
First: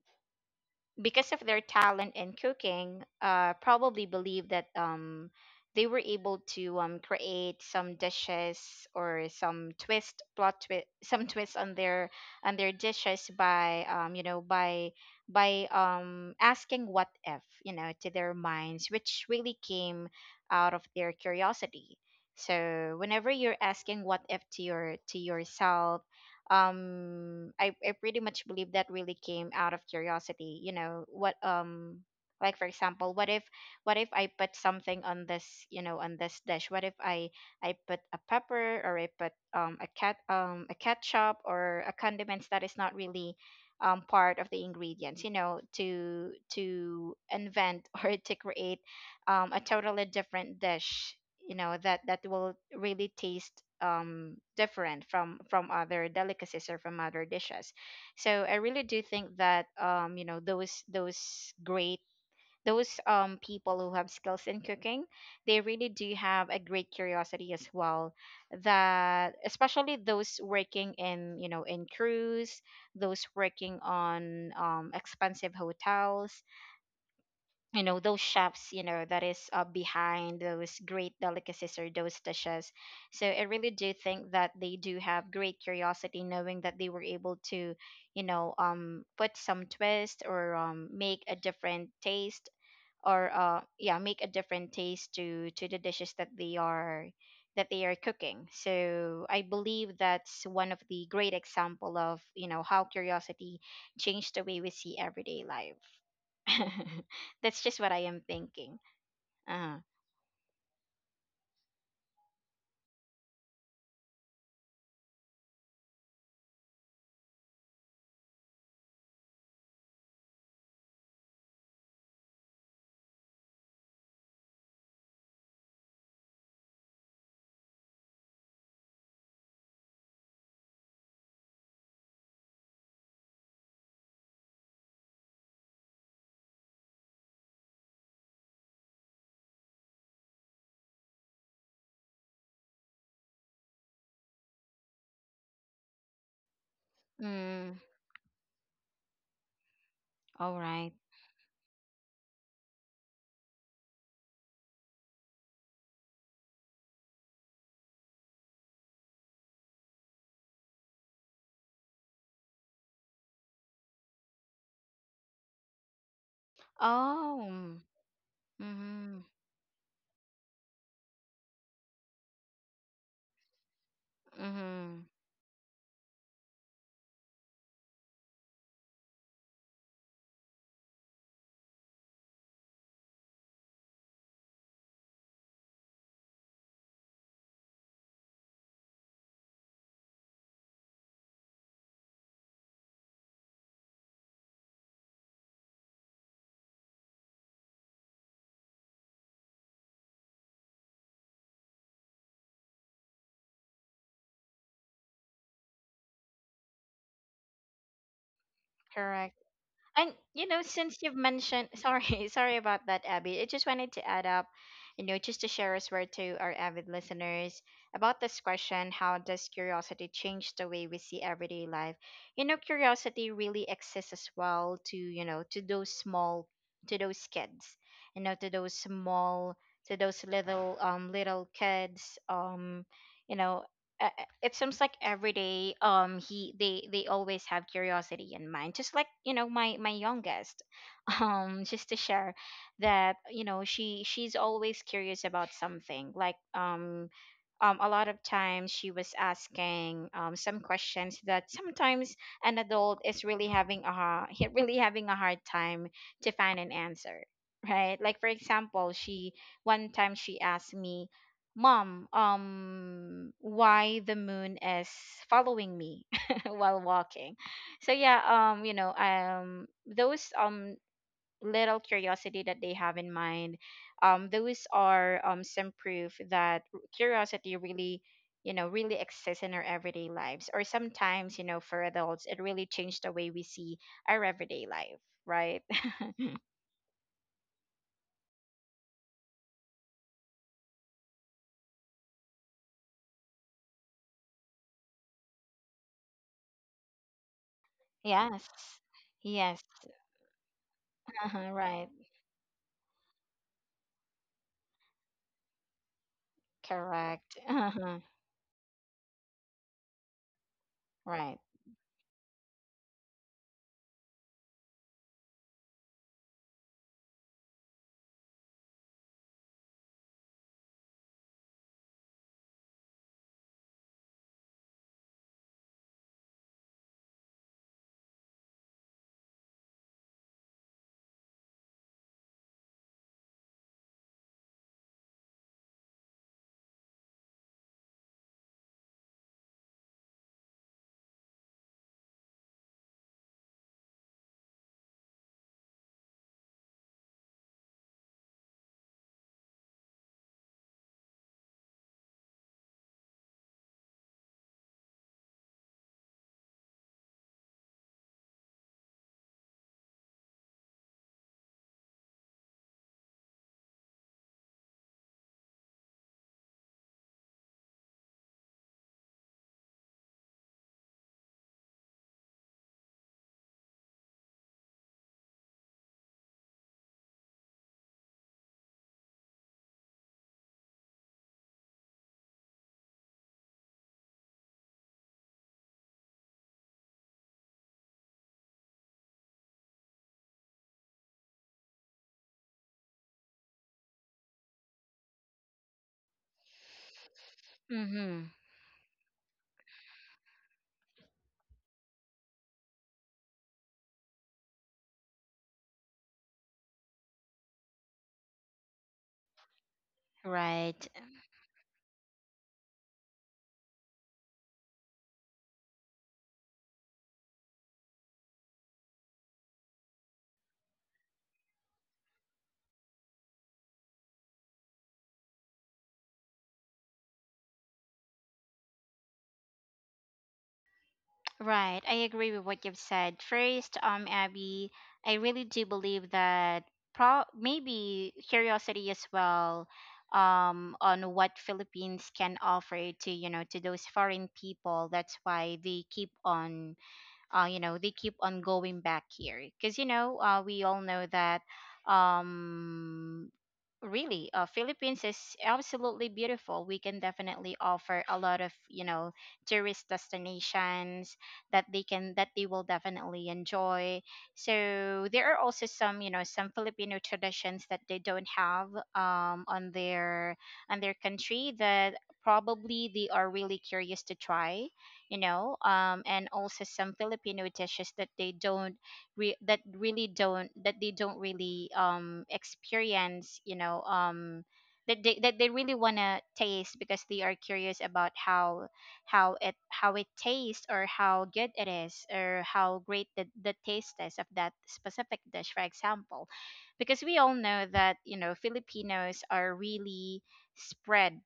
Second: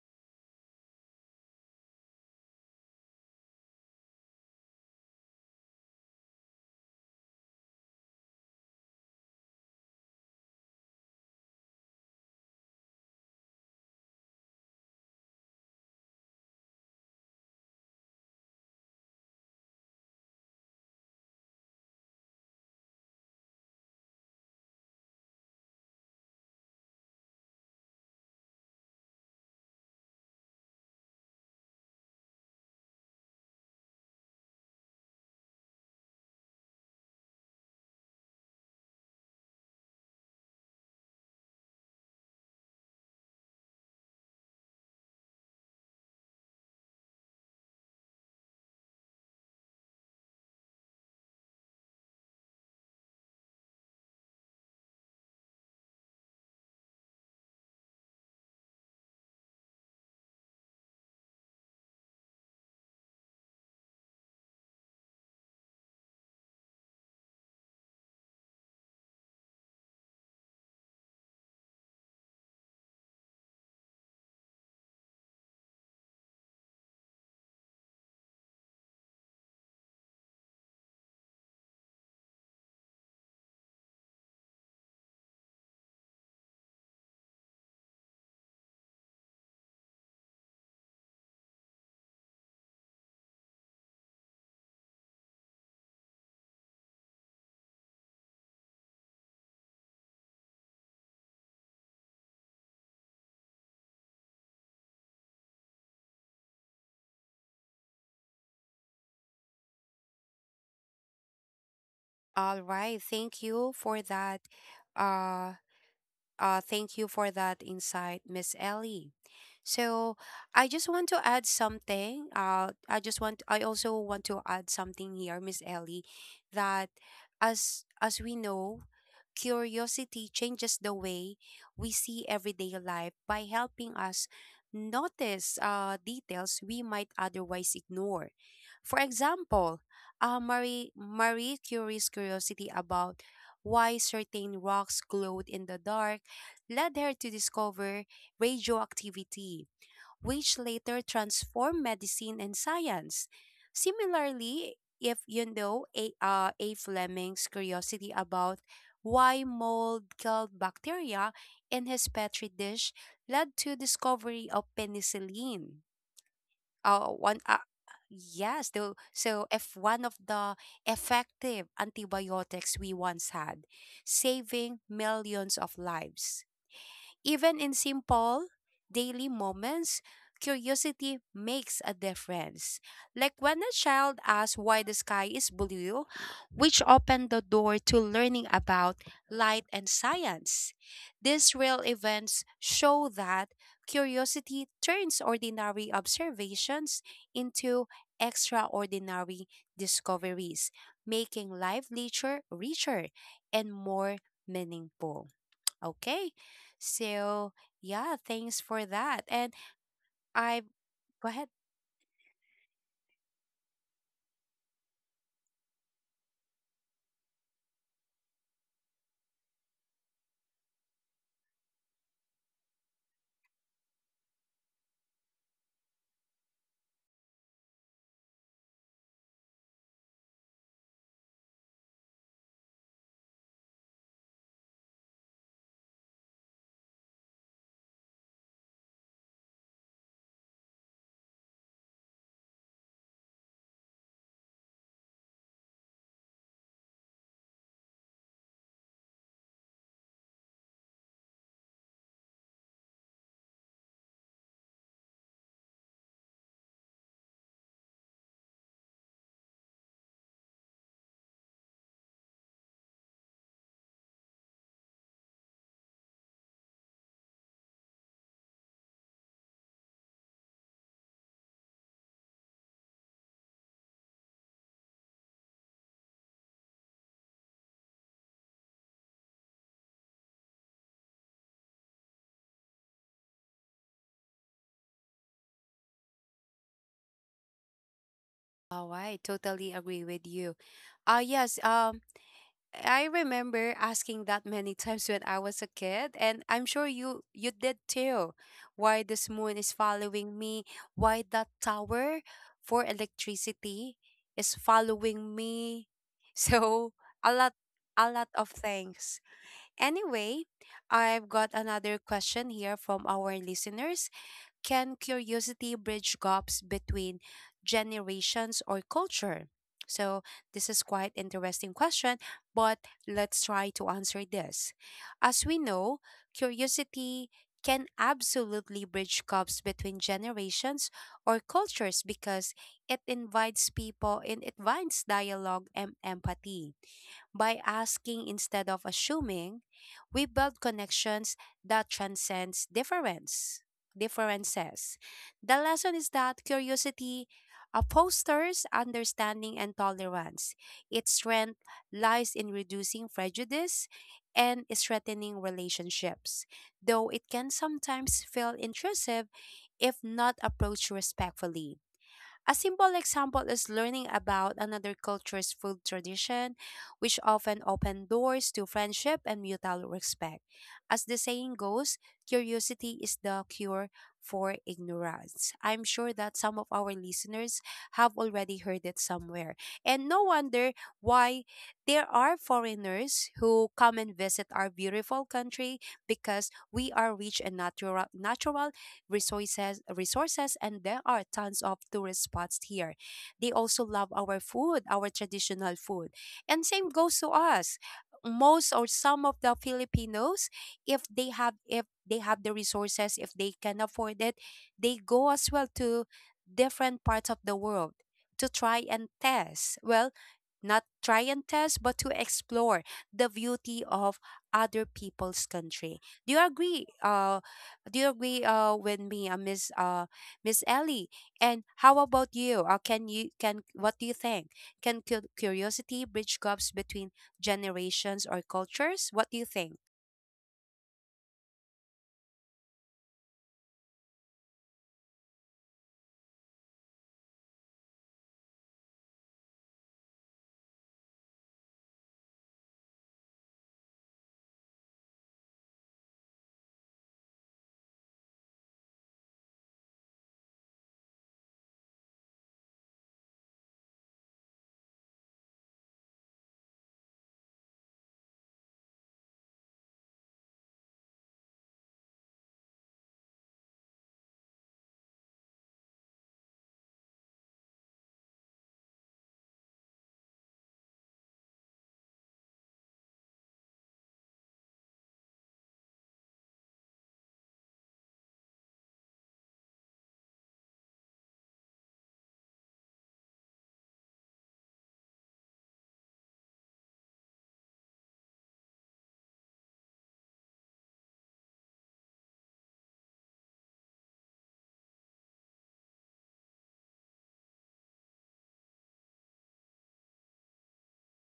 because of their talent in cooking, probably believe that, they were able to, create some dishes, or some twist plot twist, some twists on their dishes by, you know, by asking what if, you know, to their minds, which really came out of their curiosity. So whenever you're asking what if to your, to yourself, I pretty much believe that really came out of curiosity, you know what, like for example, what if, what if I put something on this, you know, on this dish, what if I put a pepper, or I put a ketchup, or a condiments that is not really part of the ingredients, you know, to invent or to create a totally different dish, you know, that that will really taste different from other delicacies, or from other dishes. So I really do think that you know, those great, those people who have skills in cooking, they really do have a great curiosity as well, that especially those working in, you know, in crews, those working on expensive hotels, you know, those chefs, you know, that is, behind those great delicacies, or those dishes. So I really do think that they do have great curiosity, knowing that they were able to, you know, put some twist, or make a different taste, or yeah, make a different taste to the dishes that they are, that they are cooking. So I believe that's one of the great example of, you know, how curiosity changed the way we see everyday life. That's just what I am thinking. uh All right. Thank you for that. Uh, Thank you for that insight, Miss Ellie. So I just want to add something. I just want. I also want to add something here, Miss Ellie, that as we know, curiosity changes the way we see everyday life by helping us notice details we might otherwise ignore. For example, Marie Curie's curiosity about why certain rocks glowed in the dark led her to mm, discover radioactivity, all which right. later transformed medicine and science. Similarly, if you know A. Fleming's curiosity about why mold killed bacteria in his petri dish led to discovery of penicillin. Uh, one, uh, Oh. yes, though, Mm-hmm. so if one of the effective antibiotics we once had, saving Mm-hmm. millions of lives. Even in simple daily moments, curiosity makes a difference. Like when a child asks why the sky is blue, which opened the door to learning about light and science. These real events show that curiosity turns ordinary observations into extraordinary discoveries, making life richer, and more meaningful. Okay. So yeah, thanks for that. Correct. And And you know, I, since you've go ahead. mentioned, sorry, sorry about that, Abby. I just wanted to add up, you know, just to share as well to our avid listeners about this question: how does curiosity change the way we see everyday life? You know, curiosity really exists as well to, you know, to those small, to those kids, you know, to those small, to those little little kids. You know, it seems like every day, he they always have curiosity in mind, just like, you know, my youngest, just to share that, you know, she, she's always curious about something, like a lot of times she was asking some questions that sometimes an adult is really having a really having a hard time to find an answer, right? Like for example, she, one time she asked me, mom, why the moon is following me, while walking. So yeah, you know, those little curiosity that they have in mind, those are, some proof that, curiosity really, you know, really exists in our everyday lives, or sometimes, you know, for adults, it really changed the way we see our everyday life, right? Oh, I totally agree with you. Yes, I remember asking that many times when I was a kid, and I'm sure you did too. Yes. Why this moon Yes. is following me? Why Uh-huh, that right. tower for electricity is following me? So, a Correct. lot, Uh-huh, a lot of things. Anyway, I've right. got another question here from our listeners. Can curiosity bridge gaps between generations or culture? So this is quite interesting question, but let's try to answer this. As we know, curiosity can absolutely bridge gaps between generations or cultures because it invites people, it invites dialogue and empathy. By asking instead of assuming, we build connections that transcends differences. The lesson is that curiosity fosters understanding and tolerance. Its strength lies in reducing prejudice and strengthening relationships, though it can sometimes feel intrusive if not approached respectfully. A simple example is learning about another culture's food tradition, which often open doors to friendship and mutual respect. As the saying goes, curiosity is the cure for ignorance. I'm sure that some of our listeners have already heard it somewhere. And no wonder why there are foreigners who come and visit our beautiful country, because we are rich in natural resources, and there are tons of tourist spots here. They also love our food, our traditional food. And same goes to us. Mm-hmm. Most or some of the Filipinos, if they have the resources, if they can afford it, they go as well to different parts of the world to try and test. Well, not Right. try and test, but to explore the beauty of other people's country. Do you agree with me, Miss Miss Ellie? And how about you? Can you can What do you think? Can curiosity bridge gaps between generations or cultures? What do you think? Right, I agree with what you've said. First, Abby, I really do believe that, pro maybe curiosity as well, on what Philippines can offer to, you know, to those foreign people. That's why they keep on, you know, they keep on going back here, because, you know, we all know that, um really, Philippines is absolutely beautiful. We can definitely offer a lot of, you know, tourist destinations that they can, that they will definitely enjoy. So there are also some, you know, some Filipino traditions that they don't have, on their country, that probably they are really curious to try, you know. And also some Filipino dishes that they don't, that they don't really experience, you know, that they, that they really want to taste, because they are curious about how it, how it tastes, or how good it is, or how great the, taste is of that specific dish, for example. Because we all know that, you know, Filipinos are really spread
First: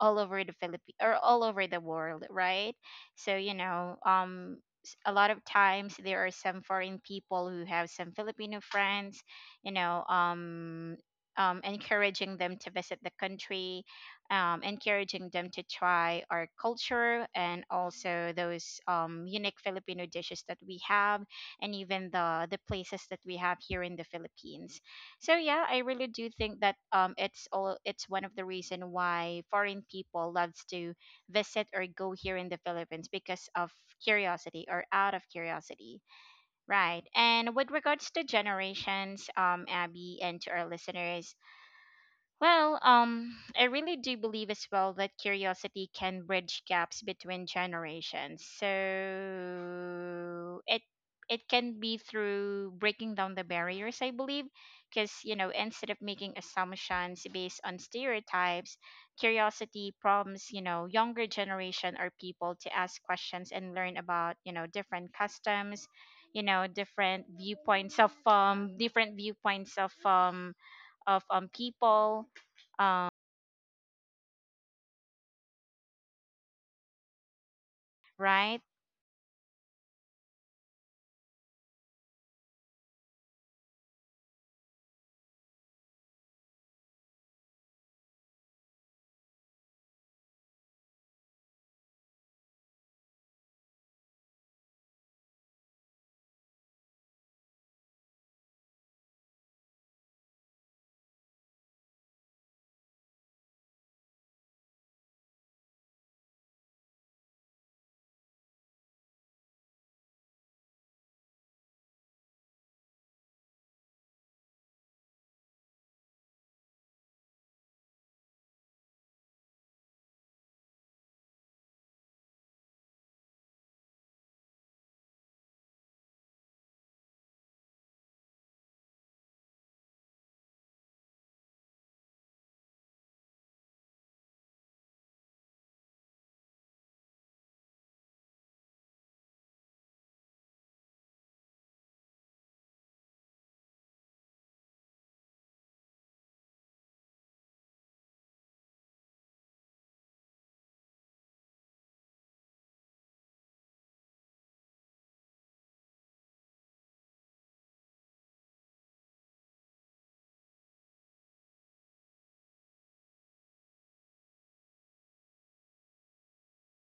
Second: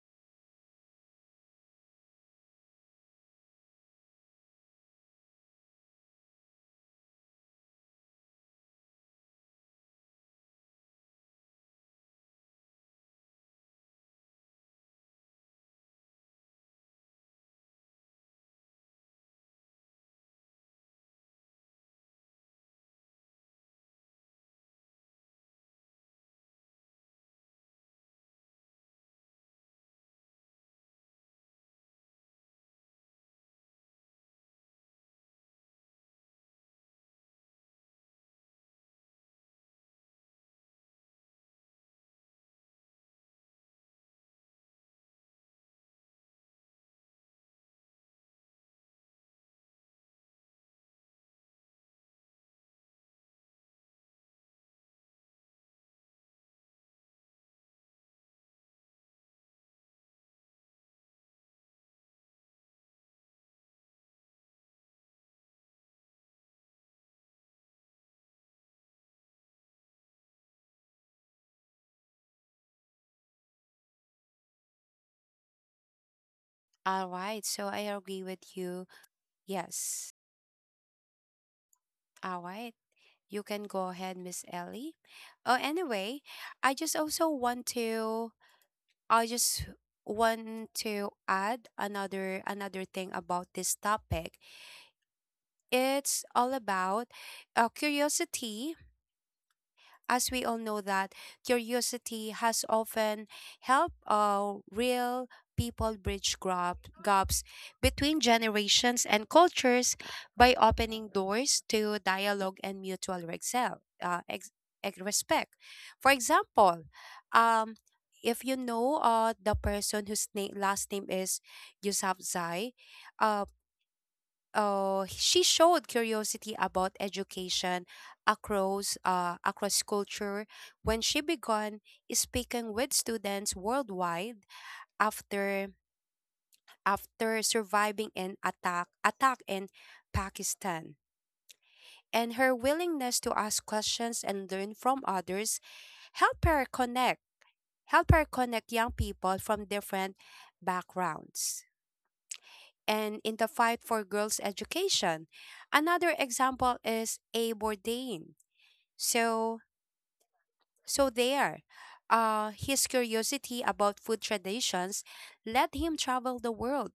all over the Philippi or all over the world, right? So you know, a lot of times, there are some foreign people who have some Filipino friends, you know, encouraging them to visit the country, encouraging them to try our culture, and also those, unique Filipino dishes that we have, and even the places that we have here in the Philippines. So yeah, I really do think that, it's all, it's one of the reason why foreign people loves to visit, or go here in the Philippines, because of curiosity, or out of curiosity, right? And with regards to generations, Abby, and to our listeners, I really do believe as well that curiosity can bridge gaps between generations. So it can be through breaking down the barriers, I believe, because instead of making assumptions based on stereotypes, curiosity prompts younger generation or people to ask questions and learn about different customs, different viewpoints of people um, All right, so I agree with right. you. Yes. All right. You can go ahead, Miss Ellie. Oh, anyway, I just also I just want to add another thing about this topic. It's all about curiosity. As we all know that curiosity has often helped real people bridge gaps between generations and cultures by opening doors to dialogue and mutual respect. For example, um, if you know the person whose last name is Yusuf Zai, she showed curiosity about education across culture when she began speaking with students worldwide after after surviving an attack in Pakistan. And her willingness to ask questions and learn from others help her connect help her connect young people from different backgrounds and in the fight for girls' education. Another example is A. Bourdain. So, so there, his curiosity about food traditions led him travel the world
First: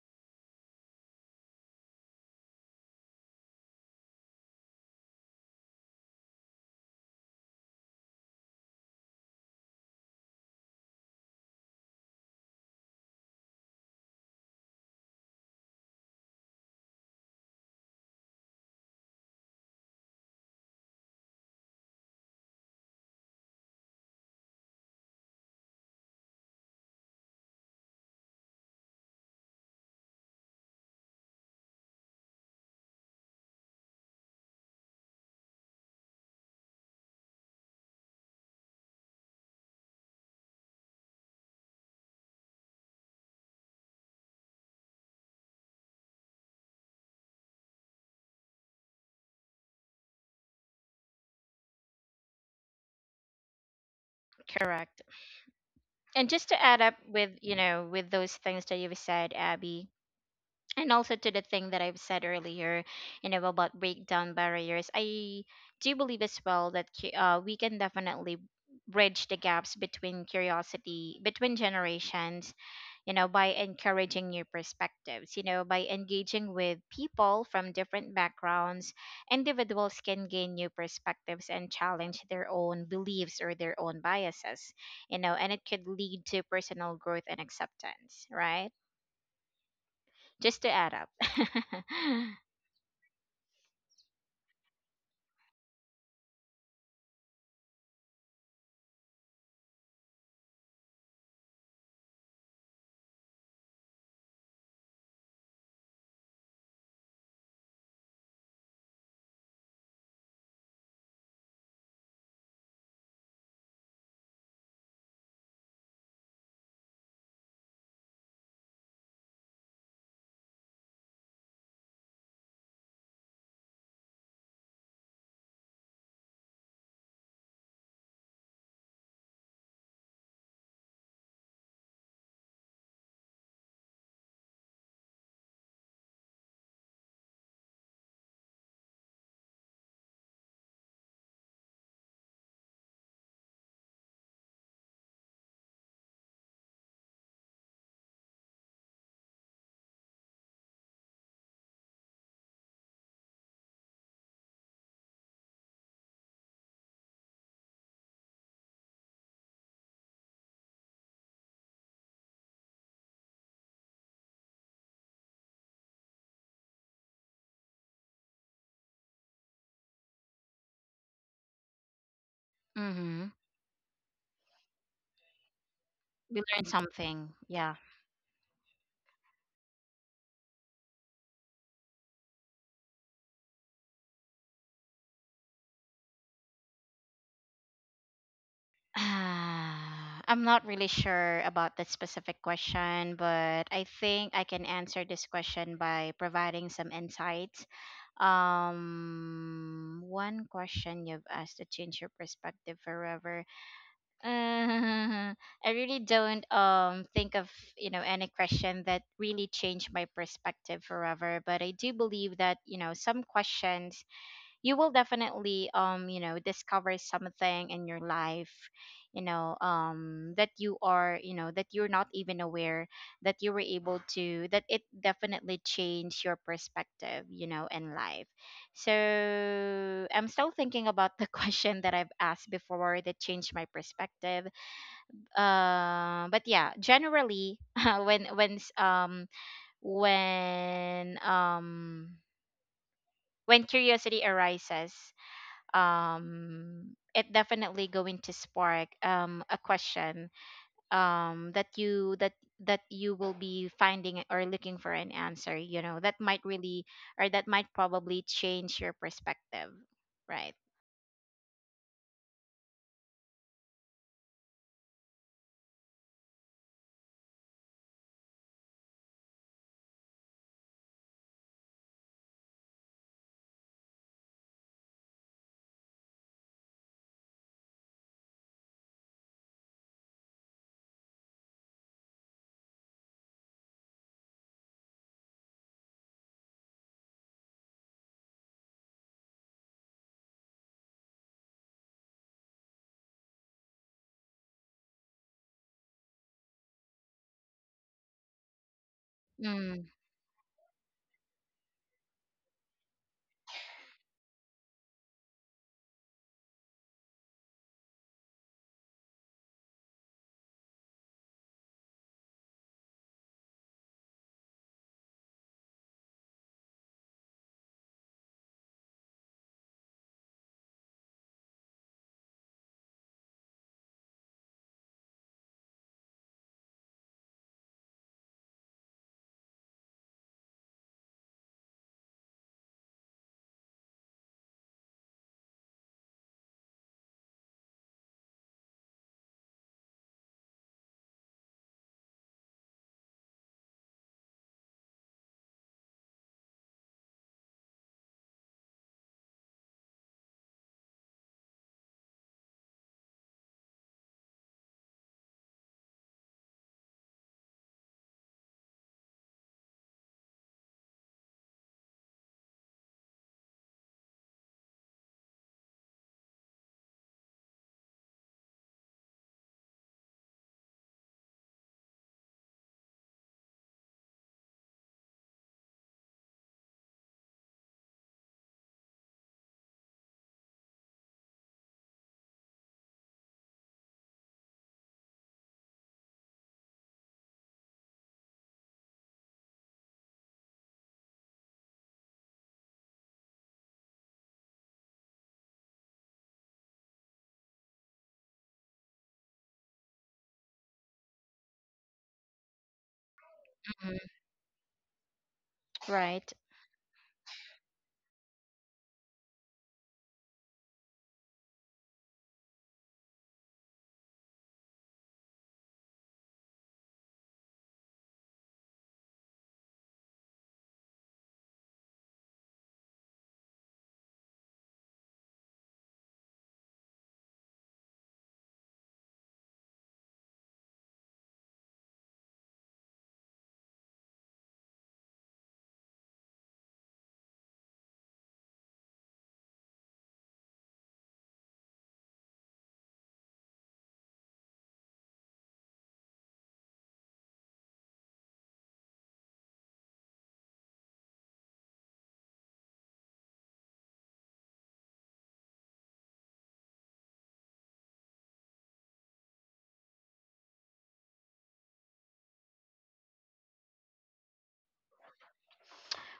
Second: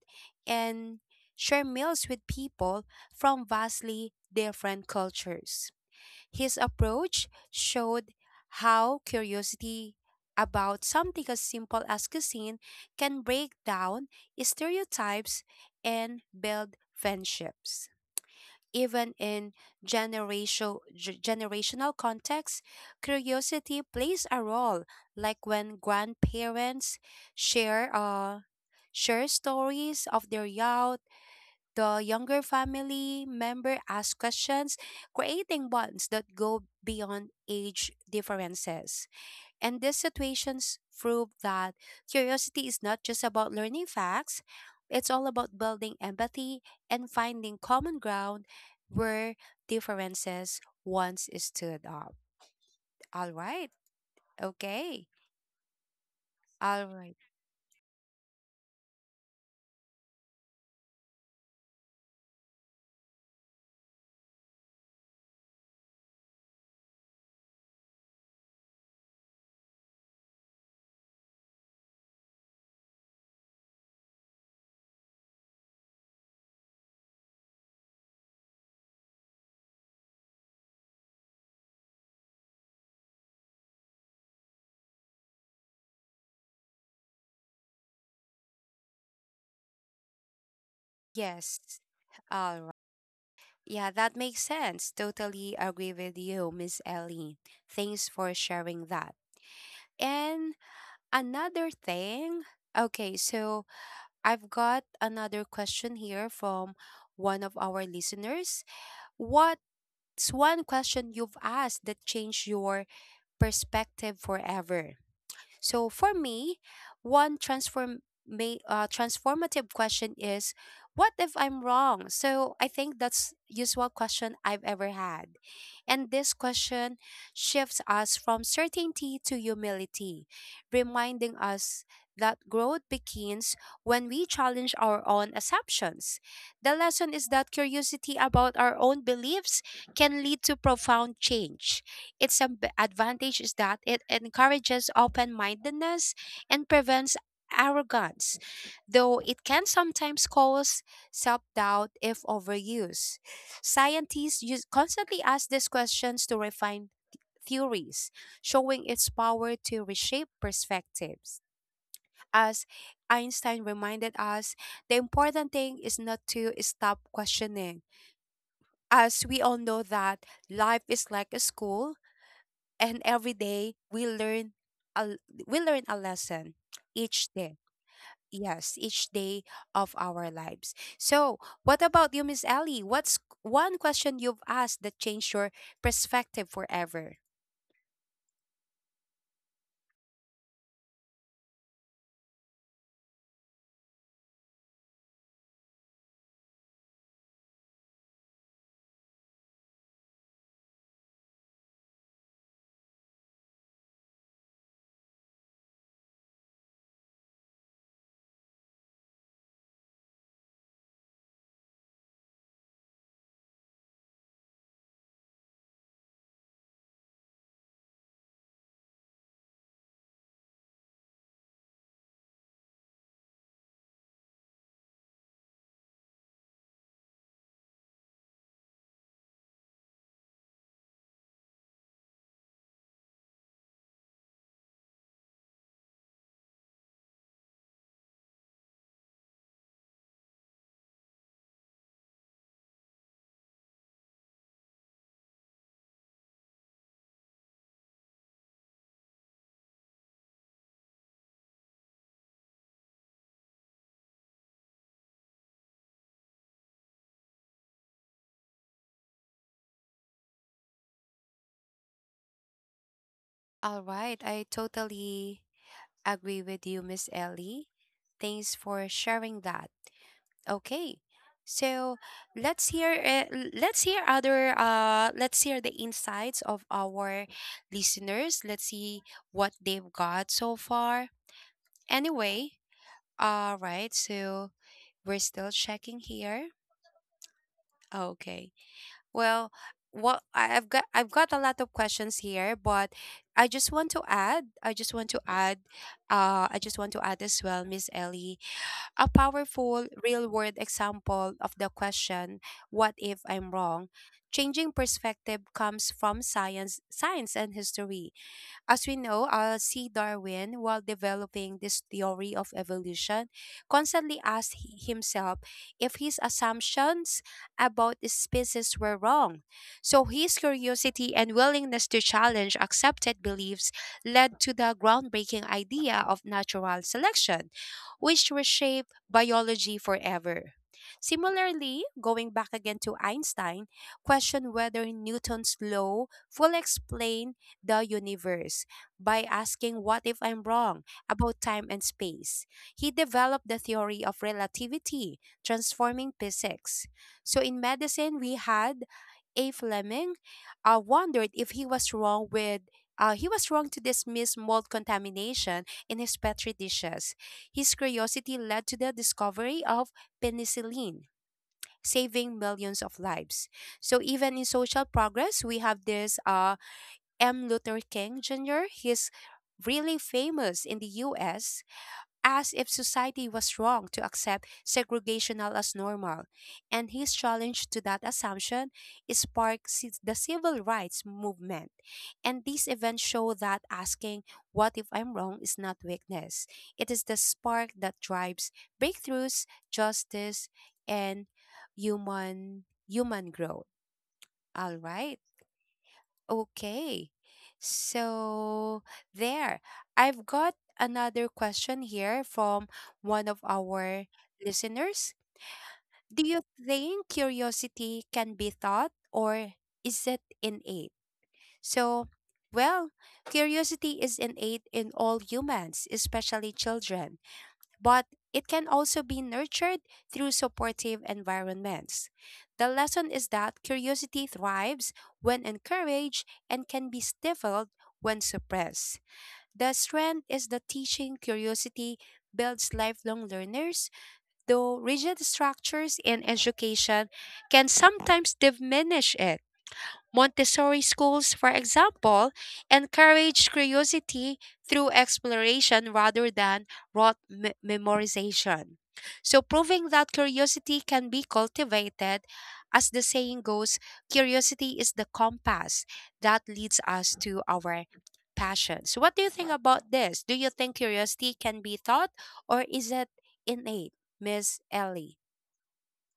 and share meals with people from vastly different cultures. His approach showed how curiosity about something as simple as cuisine can break down stereotypes and build friendships. Even in generational contexts, curiosity plays a role, like when grandparents share, uh, share stories of their youth, the younger family member asks questions, creating bonds that go beyond age differences. And these situations prove that curiosity is not just about learning facts, it's all about building empathy and finding common ground where differences once stood up. All right. Correct. Okay. And just to add All up right. with with those things that you've said, Abby, and also to the thing that I've said earlier, you know, about breakdown barriers, I do believe as well that we can definitely bridge the gaps between curiosity between generations, you know, by encouraging new perspectives, you know, by engaging with people from different backgrounds. Individuals can gain new perspectives and challenge their own beliefs or their own biases, you know, and it could lead to personal growth and acceptance, right? Just to add up. Yes. All right. Yeah, that makes sense. Totally agree with you, Miss Ellie. Thanks for sharing that. And another thing, okay, so I've got another question here from one of our listeners. What's one question you've asked that changed your perspective forever? So for me, one transform may transformative question is, what if I'm wrong? So I think that's usual question I've ever had. And this question shifts us from certainty to humility, reminding us that growth begins when we challenge our own assumptions. The lesson is that curiosity about our own beliefs can lead to profound change. Its advantage is that it encourages open mindedness and prevents arrogance, though it can sometimes cause self doubt if overused. Scientists constantly ask these questions to refine theories, showing its power to reshape perspectives. As Einstein reminded us, the important thing is not to stop questioning. As we all know that life is like a school, and Mm-hmm. every day we learn a, we learn a We lesson learned each something. day. Yeah. Yes, each day of our lives. So what about you, Miss Ellie? What's one question you've asked that changed your perspective forever? Ah, I'm not really sure about that specific question, but I think I can answer this question by providing some insights. One question you've asked to change your perspective forever. Uh, I really don't think of any question that really changed my perspective forever, but I do believe that some questions you will definitely discover something in your life, that you are, that you're not even aware that you were able to, that it definitely changed your perspective, in life. So I'm still thinking about the question that I've asked before that changed my perspective. But yeah, generally when when um when curiosity arises, it definitely going to spark a question, that that you will be finding or looking for an answer, that might really or that might probably change your perspective, right? All right, I totally agree with you, Miss Ellie. Thanks for sharing that. Okay. So let's hear let's hear other let's hear the insights of our listeners. Let's see what they've got so far. Anyway, all right. So we're still checking here. Okay. Well, what I've got a lot of questions here, but I just want to add I just want to add I just want to add as well, Miss Ellie, a Mm-hmm. powerful real world example of the question, what if I'm wrong? Changing perspective comes from science and history. As we know, C. Darwin, while developing this theory of evolution, constantly asked himself if his assumptions about the species were wrong. So his curiosity and willingness to challenge accepted beliefs led to the groundbreaking idea of natural selection, which reshaped biology forever. Similarly, going back again to Einstein, question whether Newton's law fully explained the universe by asking, what if I'm wrong about time and space. He developed the theory of relativity, transforming physics. So in medicine, we had A. Fleming wondered if he was wrong with he was wrong to dismiss mold contamination in his petri dishes. His curiosity led to the discovery of penicillin, saving millions of lives. So even in social progress, we have this M. Luther King Jr. He's really famous in the US, as if society was wrong to accept segregational as normal. And his challenge to that assumption sparked the civil rights movement. And these events show that asking, what if I'm wrong, is not weakness. It is the spark that drives breakthroughs, justice, and human growth. All right. Okay. So there. I've got another question here from one of our listeners. Do Right. you think curiosity can be taught or is it innate? So, well, curiosity is innate in all humans, especially children, but it can also be nurtured through supportive environments. The lesson is that curiosity thrives when encouraged and can be stifled when suppressed. The strength is the teaching curiosity builds lifelong learners, though rigid structures in education can sometimes diminish it. Montessori schools, for example, encourage curiosity through exploration rather than memorization. So, proving that curiosity can be cultivated, as the saying goes, curiosity is the compass that leads us to our passions. What do you think about this? Do you think curiosity can be taught or is it innate, Miss Ellie?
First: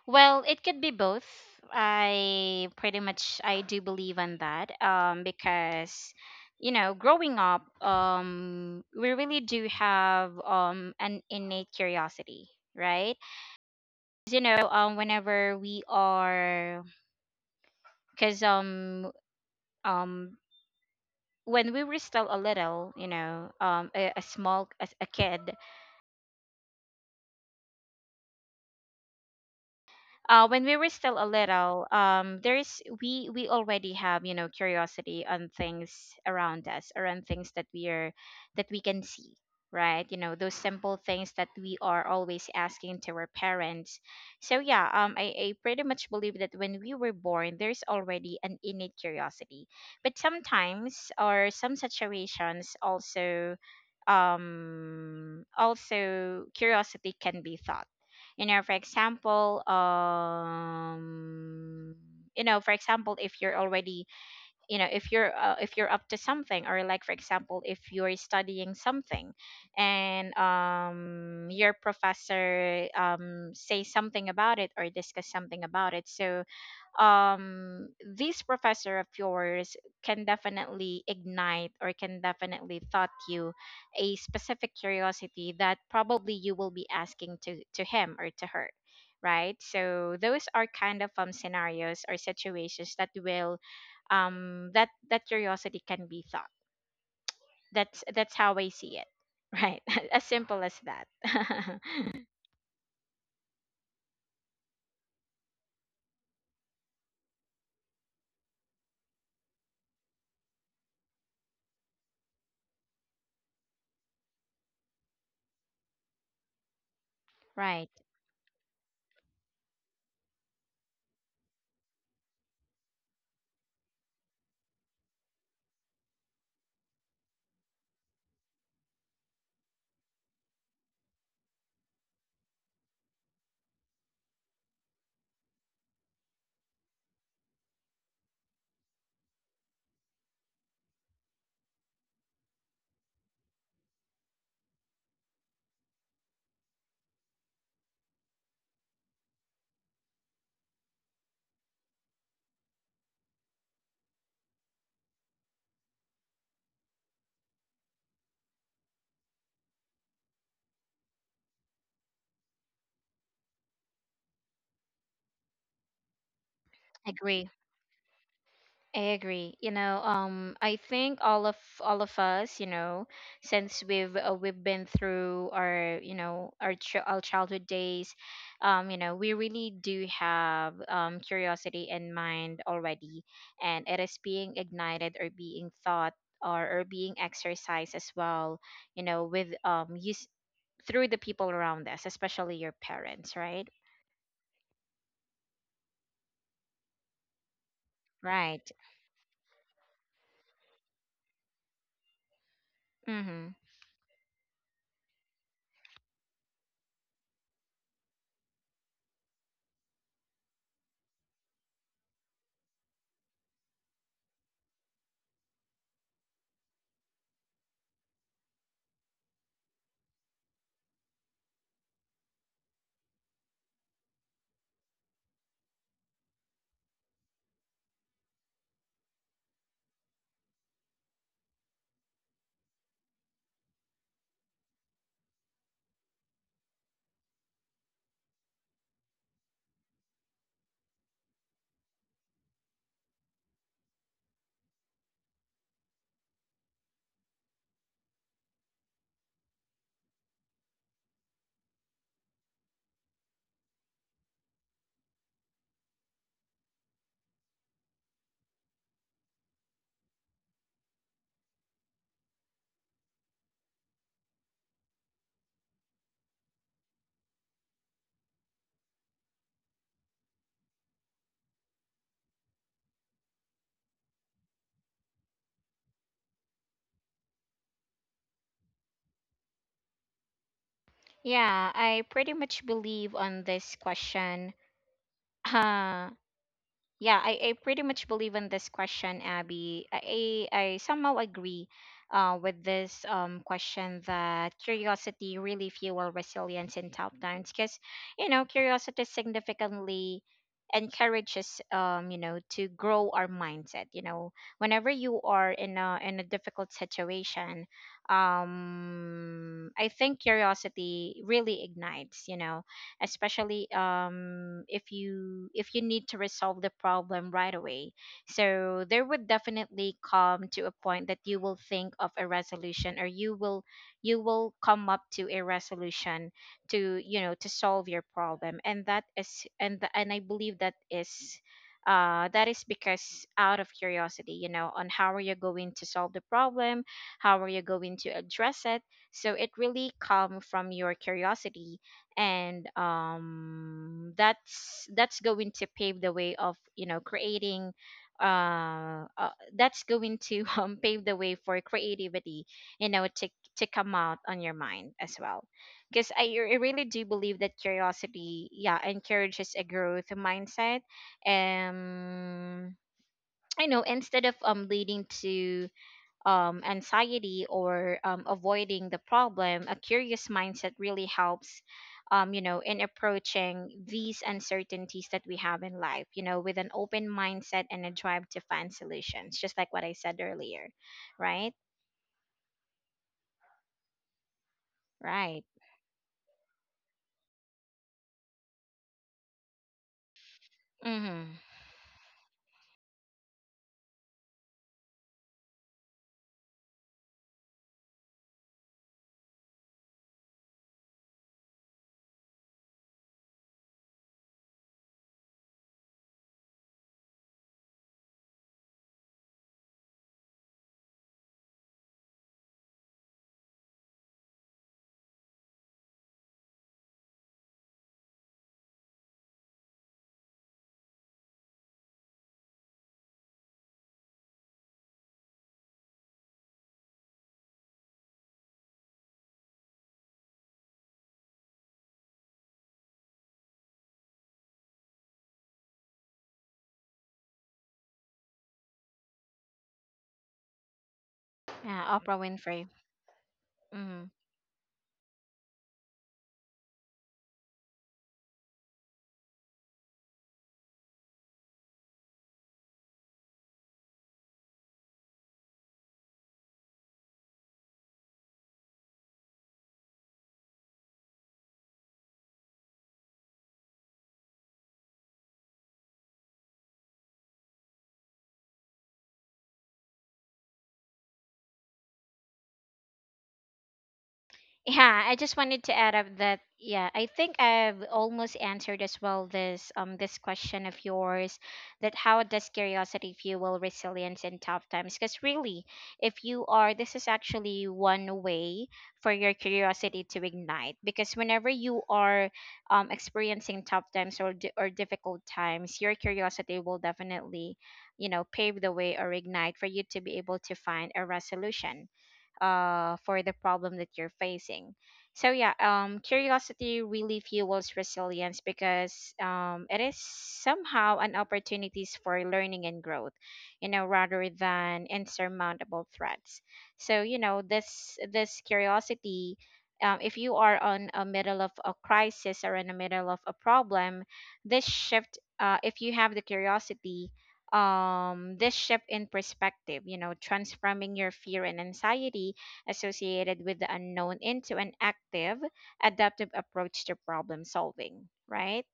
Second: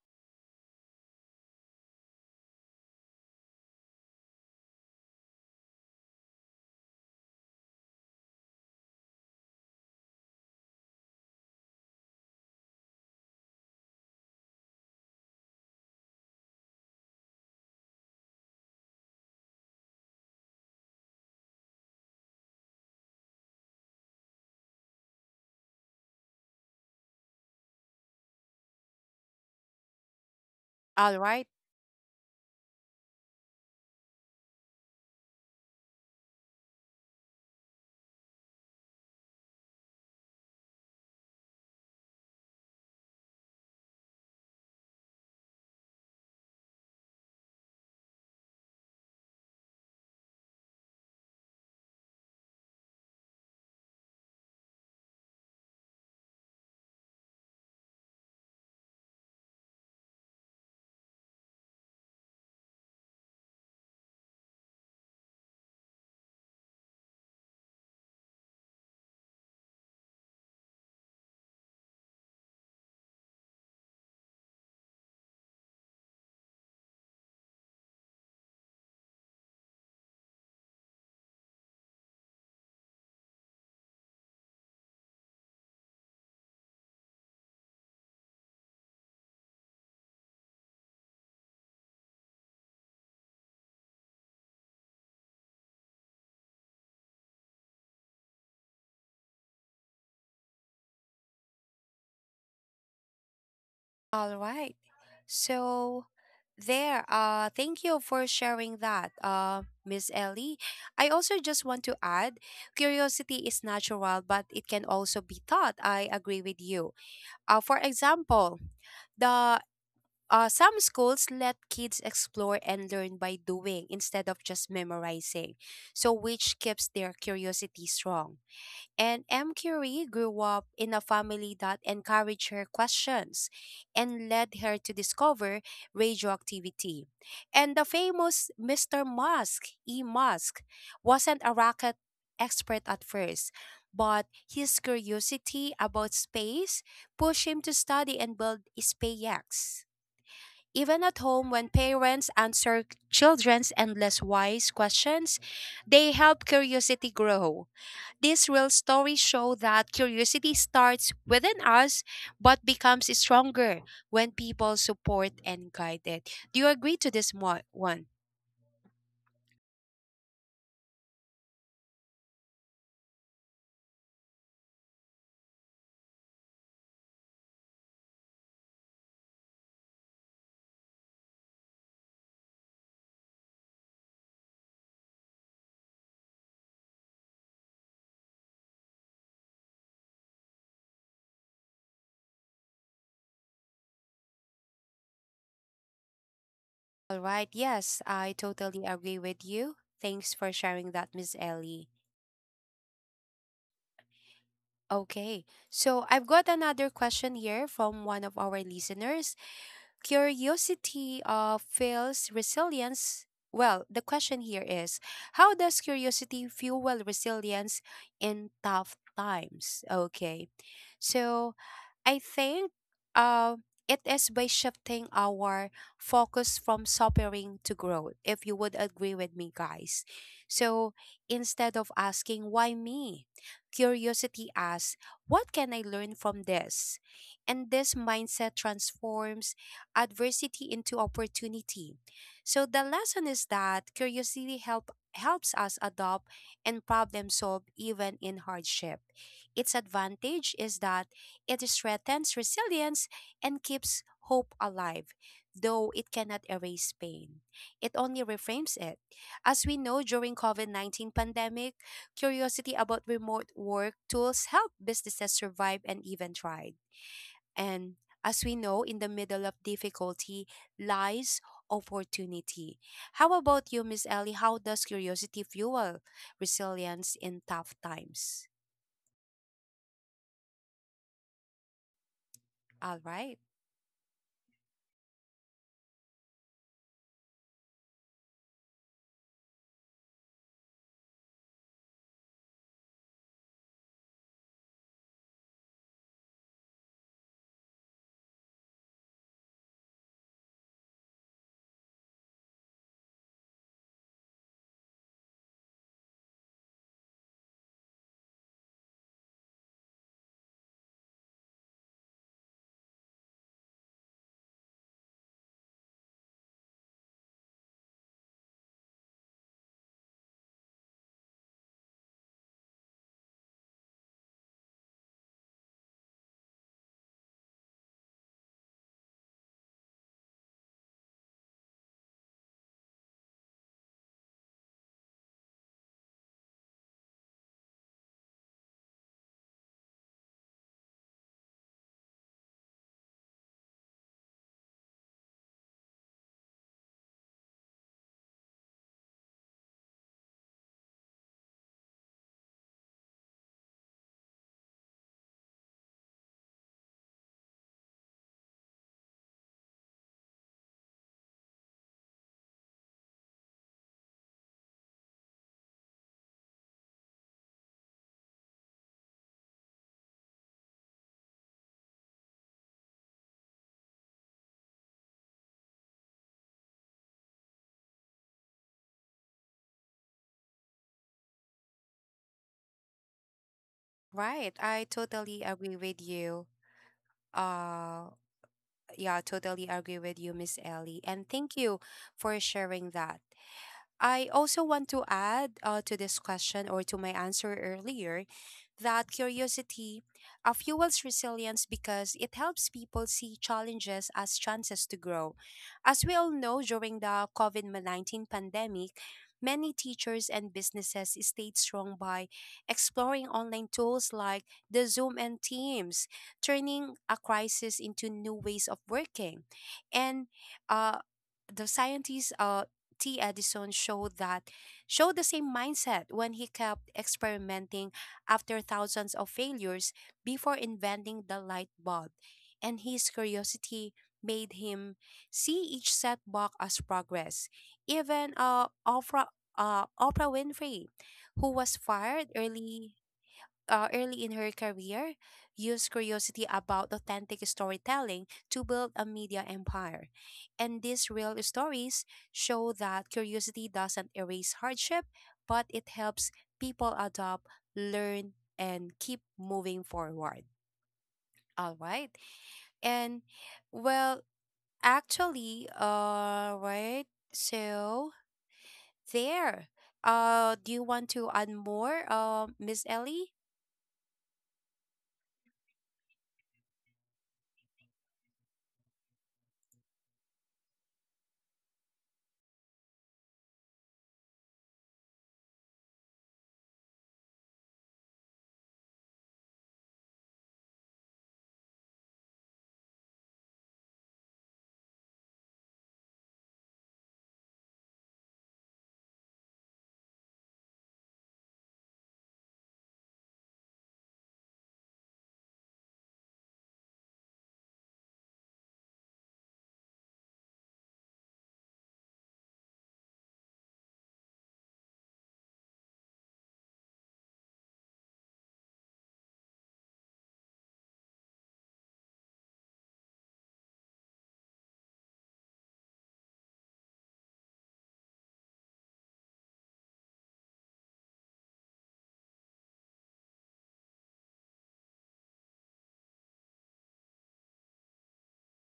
Well, it could be both. I pretty much I do believe on that because, you know, growing up, we really do have an innate curiosity, right? 'Cause, you know, whenever we are, cuz um when we were still a little, you know, a small a kid, when we were All still a right. little, there's we already have, you know, curiosity on things around us, around things that we are, that we can see, right? You know those simple things that we are always asking to our parents. So yeah, I pretty much believe that when we were born, there's already an innate curiosity, but sometimes or some situations also also curiosity can be thought. You know, for example, for example, if you're already, if you're up to something, or like for example, if you're studying something, and your professor say something about it or discuss something about it. So um this professor of yours can definitely ignite or can definitely thought you a specific curiosity that probably you will be asking to him or to her, right? So those are kind of scenarios or situations that will that curiosity can be thought. That's how I see it. Right. As simple as that. All right. So there, thank you for sharing that, Miss Ellie. I also just want to add, curiosity is natural, but it can also be taught. I agree with you. For Right. example, the some schools let kids explore and learn by doing instead of just memorizing, so which keeps their curiosity strong. And M. Curie grew up in a family that encouraged her questions and led her to discover radioactivity. And the famous Mr. Musk, E. Musk, wasn't a rocket expert at first, but his curiosity about space pushed him to study and build SpaceX. Even at home, when parents answer children's endless wise questions, they help curiosity grow. These real stories show that curiosity starts within us but becomes stronger when people support and guide it. Do you agree to this Agree. one? I agree. You know, I think all of us, you know, since we've been through our, you know, our childhood days, you know, we really do have curiosity in mind already, and it is being ignited or being thought, or being exercised as well, you know, with use through the people around us, especially your parents, right? All right. Yes, I Right. totally agree with you. Thanks for sharing that, Miss Ellie. Mm-hmm. Okay. So I've got another question here from one of our listeners. Curiosity fuels resilience. Well, the question here is, how does curiosity fuel resilience in tough times? Okay. So, I think uh, it is by shifting our focus from suffering to growth, if you would agree with me, guys. So instead of asking, why me? Curiosity asks, what can I learn from this? And this mindset transforms adversity into opportunity. So the lesson is that helps us adopt and problem solve even in hardship. Its advantage is that it strengthens resilience and keeps hope alive, though it cannot erase pain. It only reframes it. As we know, during COVID-19 pandemic, curiosity about remote work tools helped businesses survive and even thrive. And as we know, in the middle of difficulty lies opportunity. How about you, Miss Ellie? How does curiosity fuel resilience in tough times? All right. Yeah, I pretty much believe on this question. Uh, yeah, I pretty much believe in this question, Abby. I somehow agree with this question that curiosity really fuel resilience in tough times, because, you know, curiosity significantly encourages to grow our mindset, you know, whenever you are in a difficult situation, I think curiosity really ignites, you know, especially if you need to resolve the problem right away. So there would definitely come to a point that you will think of a resolution, or you will come up to a resolution to, you know, to solve your problem. And that is, and I believe that is, that is because out of curiosity, you know, on how are you going to solve the problem, how are you going to address it. So it really come from your curiosity, and that's going to pave the way of, you know, creating uh, uh that's going to pave the way for creativity, you know, to come out on your mind as well. Because I really do believe that curiosity, yeah, encourages a growth mindset. um I know, instead of leading to anxiety, or avoiding the problem, a curious mindset really helps, you know, in approaching these uncertainties that we have in life, you know, with an open mindset and a drive to find solutions, just like what I said earlier, right? Right. I totally Right. agree with you. Uh, yeah, totally agree with you, Miss Ellie. And Mm-hmm. thank you for sharing that. I also want to add to this question or to my answer earlier that curiosity fuels resilience because it helps people see challenges as chances to grow. As we all know, during the COVID-19 pandemic, many teachers and businesses stayed strong by exploring online tools like the Zoom and Teams, turning a crisis into new ways of working. And uh, the scientist T. Edison showed the same mindset when he kept experimenting after thousands of failures before inventing the light bulb, and his curiosity made him see each setback as progress. Even Oprah Winfrey, who was Yeah, Oprah fired Winfrey. early Mm-hmm. early in her career, used curiosity about authentic storytelling to build a media empire. And these real stories show that curiosity doesn't erase hardship, but it helps people adopt, learn, and keep moving forward. All right. And, well, actually, all right. So there. Do you want to add more, Miss Ellie? Yeah, I just wanted to add up that, yeah, I think I've almost answered as well this this question of yours, that how does curiosity fuel resilience in tough times? Because really, if you are, this is actually one way for your curiosity to ignite, because whenever you are experiencing tough times, or difficult times, your curiosity will definitely, you know, pave the way or ignite for you to be able to find a resolution for the problem that you're facing. So yeah, curiosity really fuels resilience because it is somehow an opportunities for learning and growth, you know, rather than insurmountable threats. So you know, this curiosity, if you are on a middle of a crisis or in the middle of a problem, this shift, if you have the curiosity, this shift in perspective, you know, transforming your fear and anxiety associated with the unknown into an active adaptive approach to problem solving, right?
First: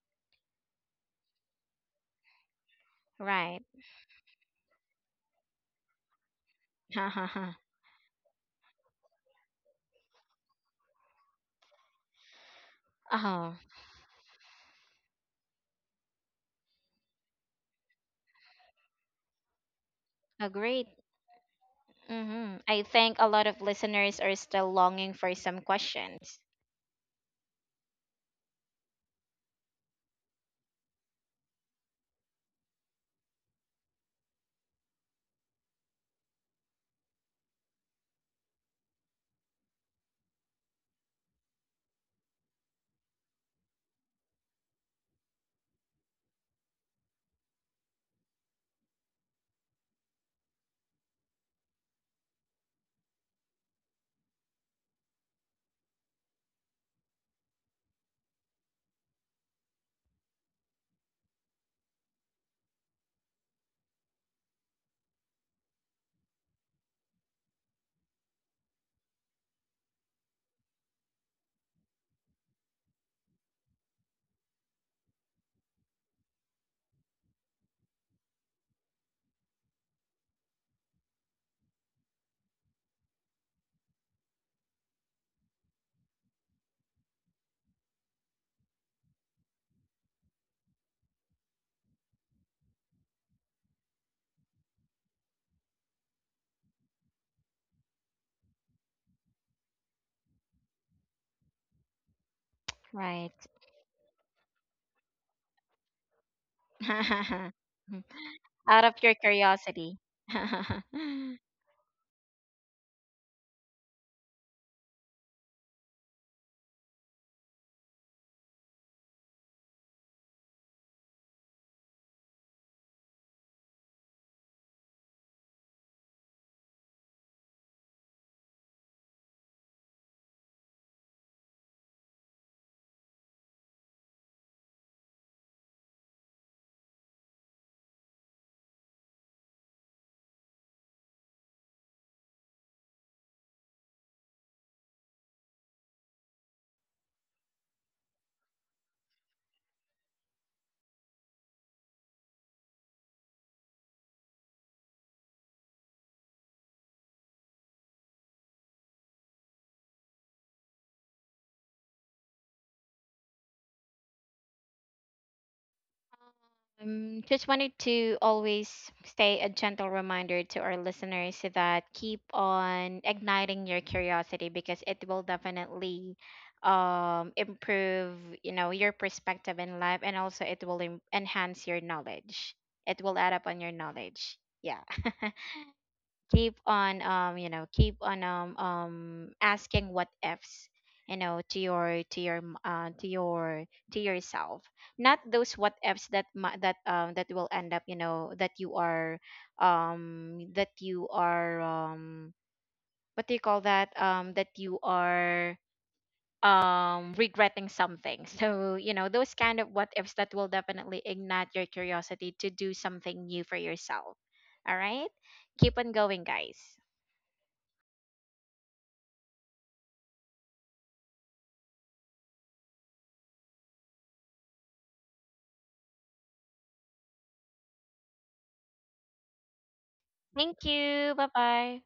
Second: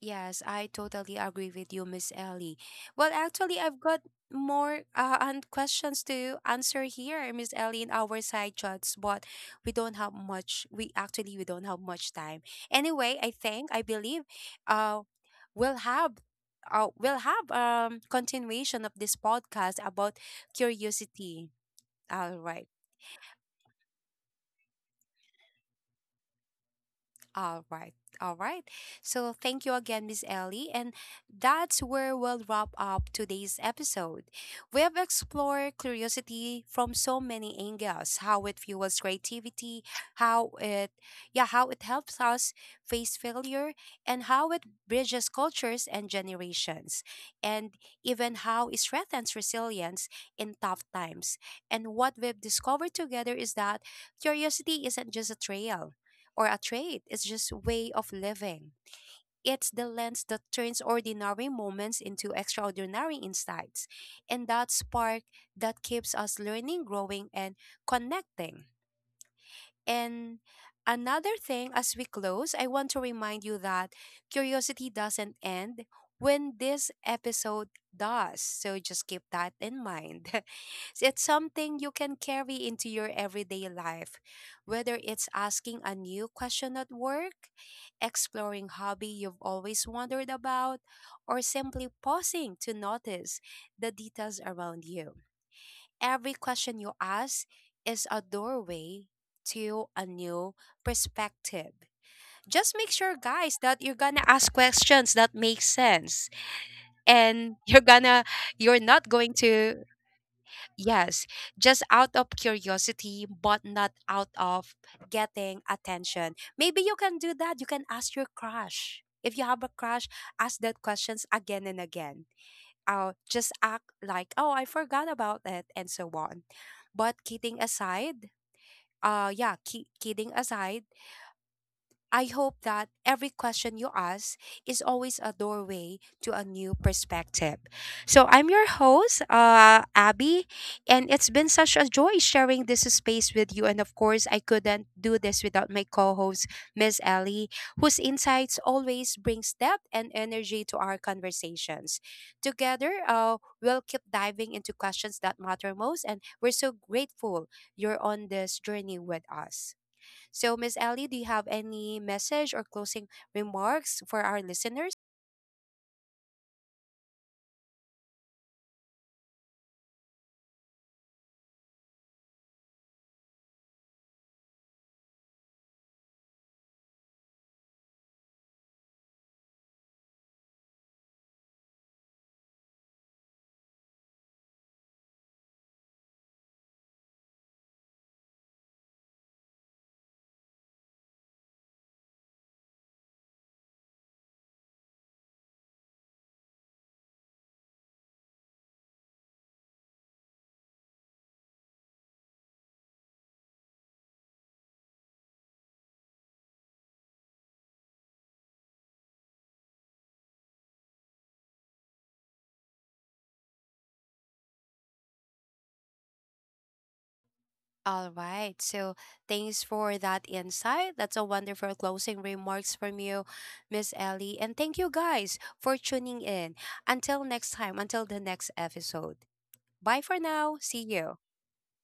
Yes, I totally agree with you, Miss Ellie. Well, actually, Right. I've got more and questions to answer here, Miss Ellie, in our side chats, but we don't have much. We don't have much time. Anyway, I Oh. think, I believe, uh, we'll have. We'll have continuation of this podcast about Agreed. curiosity. All Mm-hmm. right. I think a lot of listeners are still longing for some questions. All right. All right. So thank you again, Miss Ellie. And that's where we'll wrap up today's episode. We have explored curiosity from so many angles: how it fuels creativity, how it, yeah, how it helps us face failure, and how it bridges cultures and generations, and even how it strengthens resilience in tough times. And what we've discovered together is that curiosity isn't just a trail or a trait. It's just way of living. It's the lens that turns ordinary moments into extraordinary insights. And that spark that keeps us learning, growing, and connecting. And another thing, as we close, I want to remind you that curiosity doesn't end when this episode does. So just keep that in mind. It's something you can carry into your everyday life, whether it's asking a new question at work, exploring hobby you've always wondered about, or simply pausing to notice the details around you. Every question you ask is a doorway to a new perspective. Just make sure, Right. guys, that you're going to ask questions that make sense, and you're going to, you're Out of not your going to, curiosity. yes, just out of curiosity but not out of getting attention. Maybe you can do that. You can ask your crush. If you have a crush, ask that questions again and again, just act like, oh, I forgot about it, and so on. But kidding aside, yeah, kidding aside, I hope that every question you ask is always a doorway to a new perspective. So I'm your host, Abby, and it's been such a joy sharing this space with you. And of course, I couldn't do this without my co-host, Miss Ellie, whose insights always brings depth and energy to our conversations. Together, we'll keep diving into questions that matter most, and we're so grateful you're on this journey with us. So, Miss Ellie, do you have any message or closing remarks for our listeners? Just wanted to always stay a gentle reminder to our listeners that keep on igniting your curiosity, because it will definitely improve, you know, your perspective in life, and also it will enhance your knowledge. It will add up on your knowledge. Yeah. Keep on keep on asking what ifs, you know, to your to your to yourself. Not those what ifs that that will end up, you know, that you are what do you call that, that you are regretting something. So you know those kind of what ifs that will definitely ignite your curiosity to do something new for yourself. All right. Keep on going, guys. All right. So, thanks for that insight. That's a wonderful closing remarks from you, Miss Ellie. And thank you guys for tuning in. Until next time, until the next episode. Bye for now. Thank See you. you. Bye bye.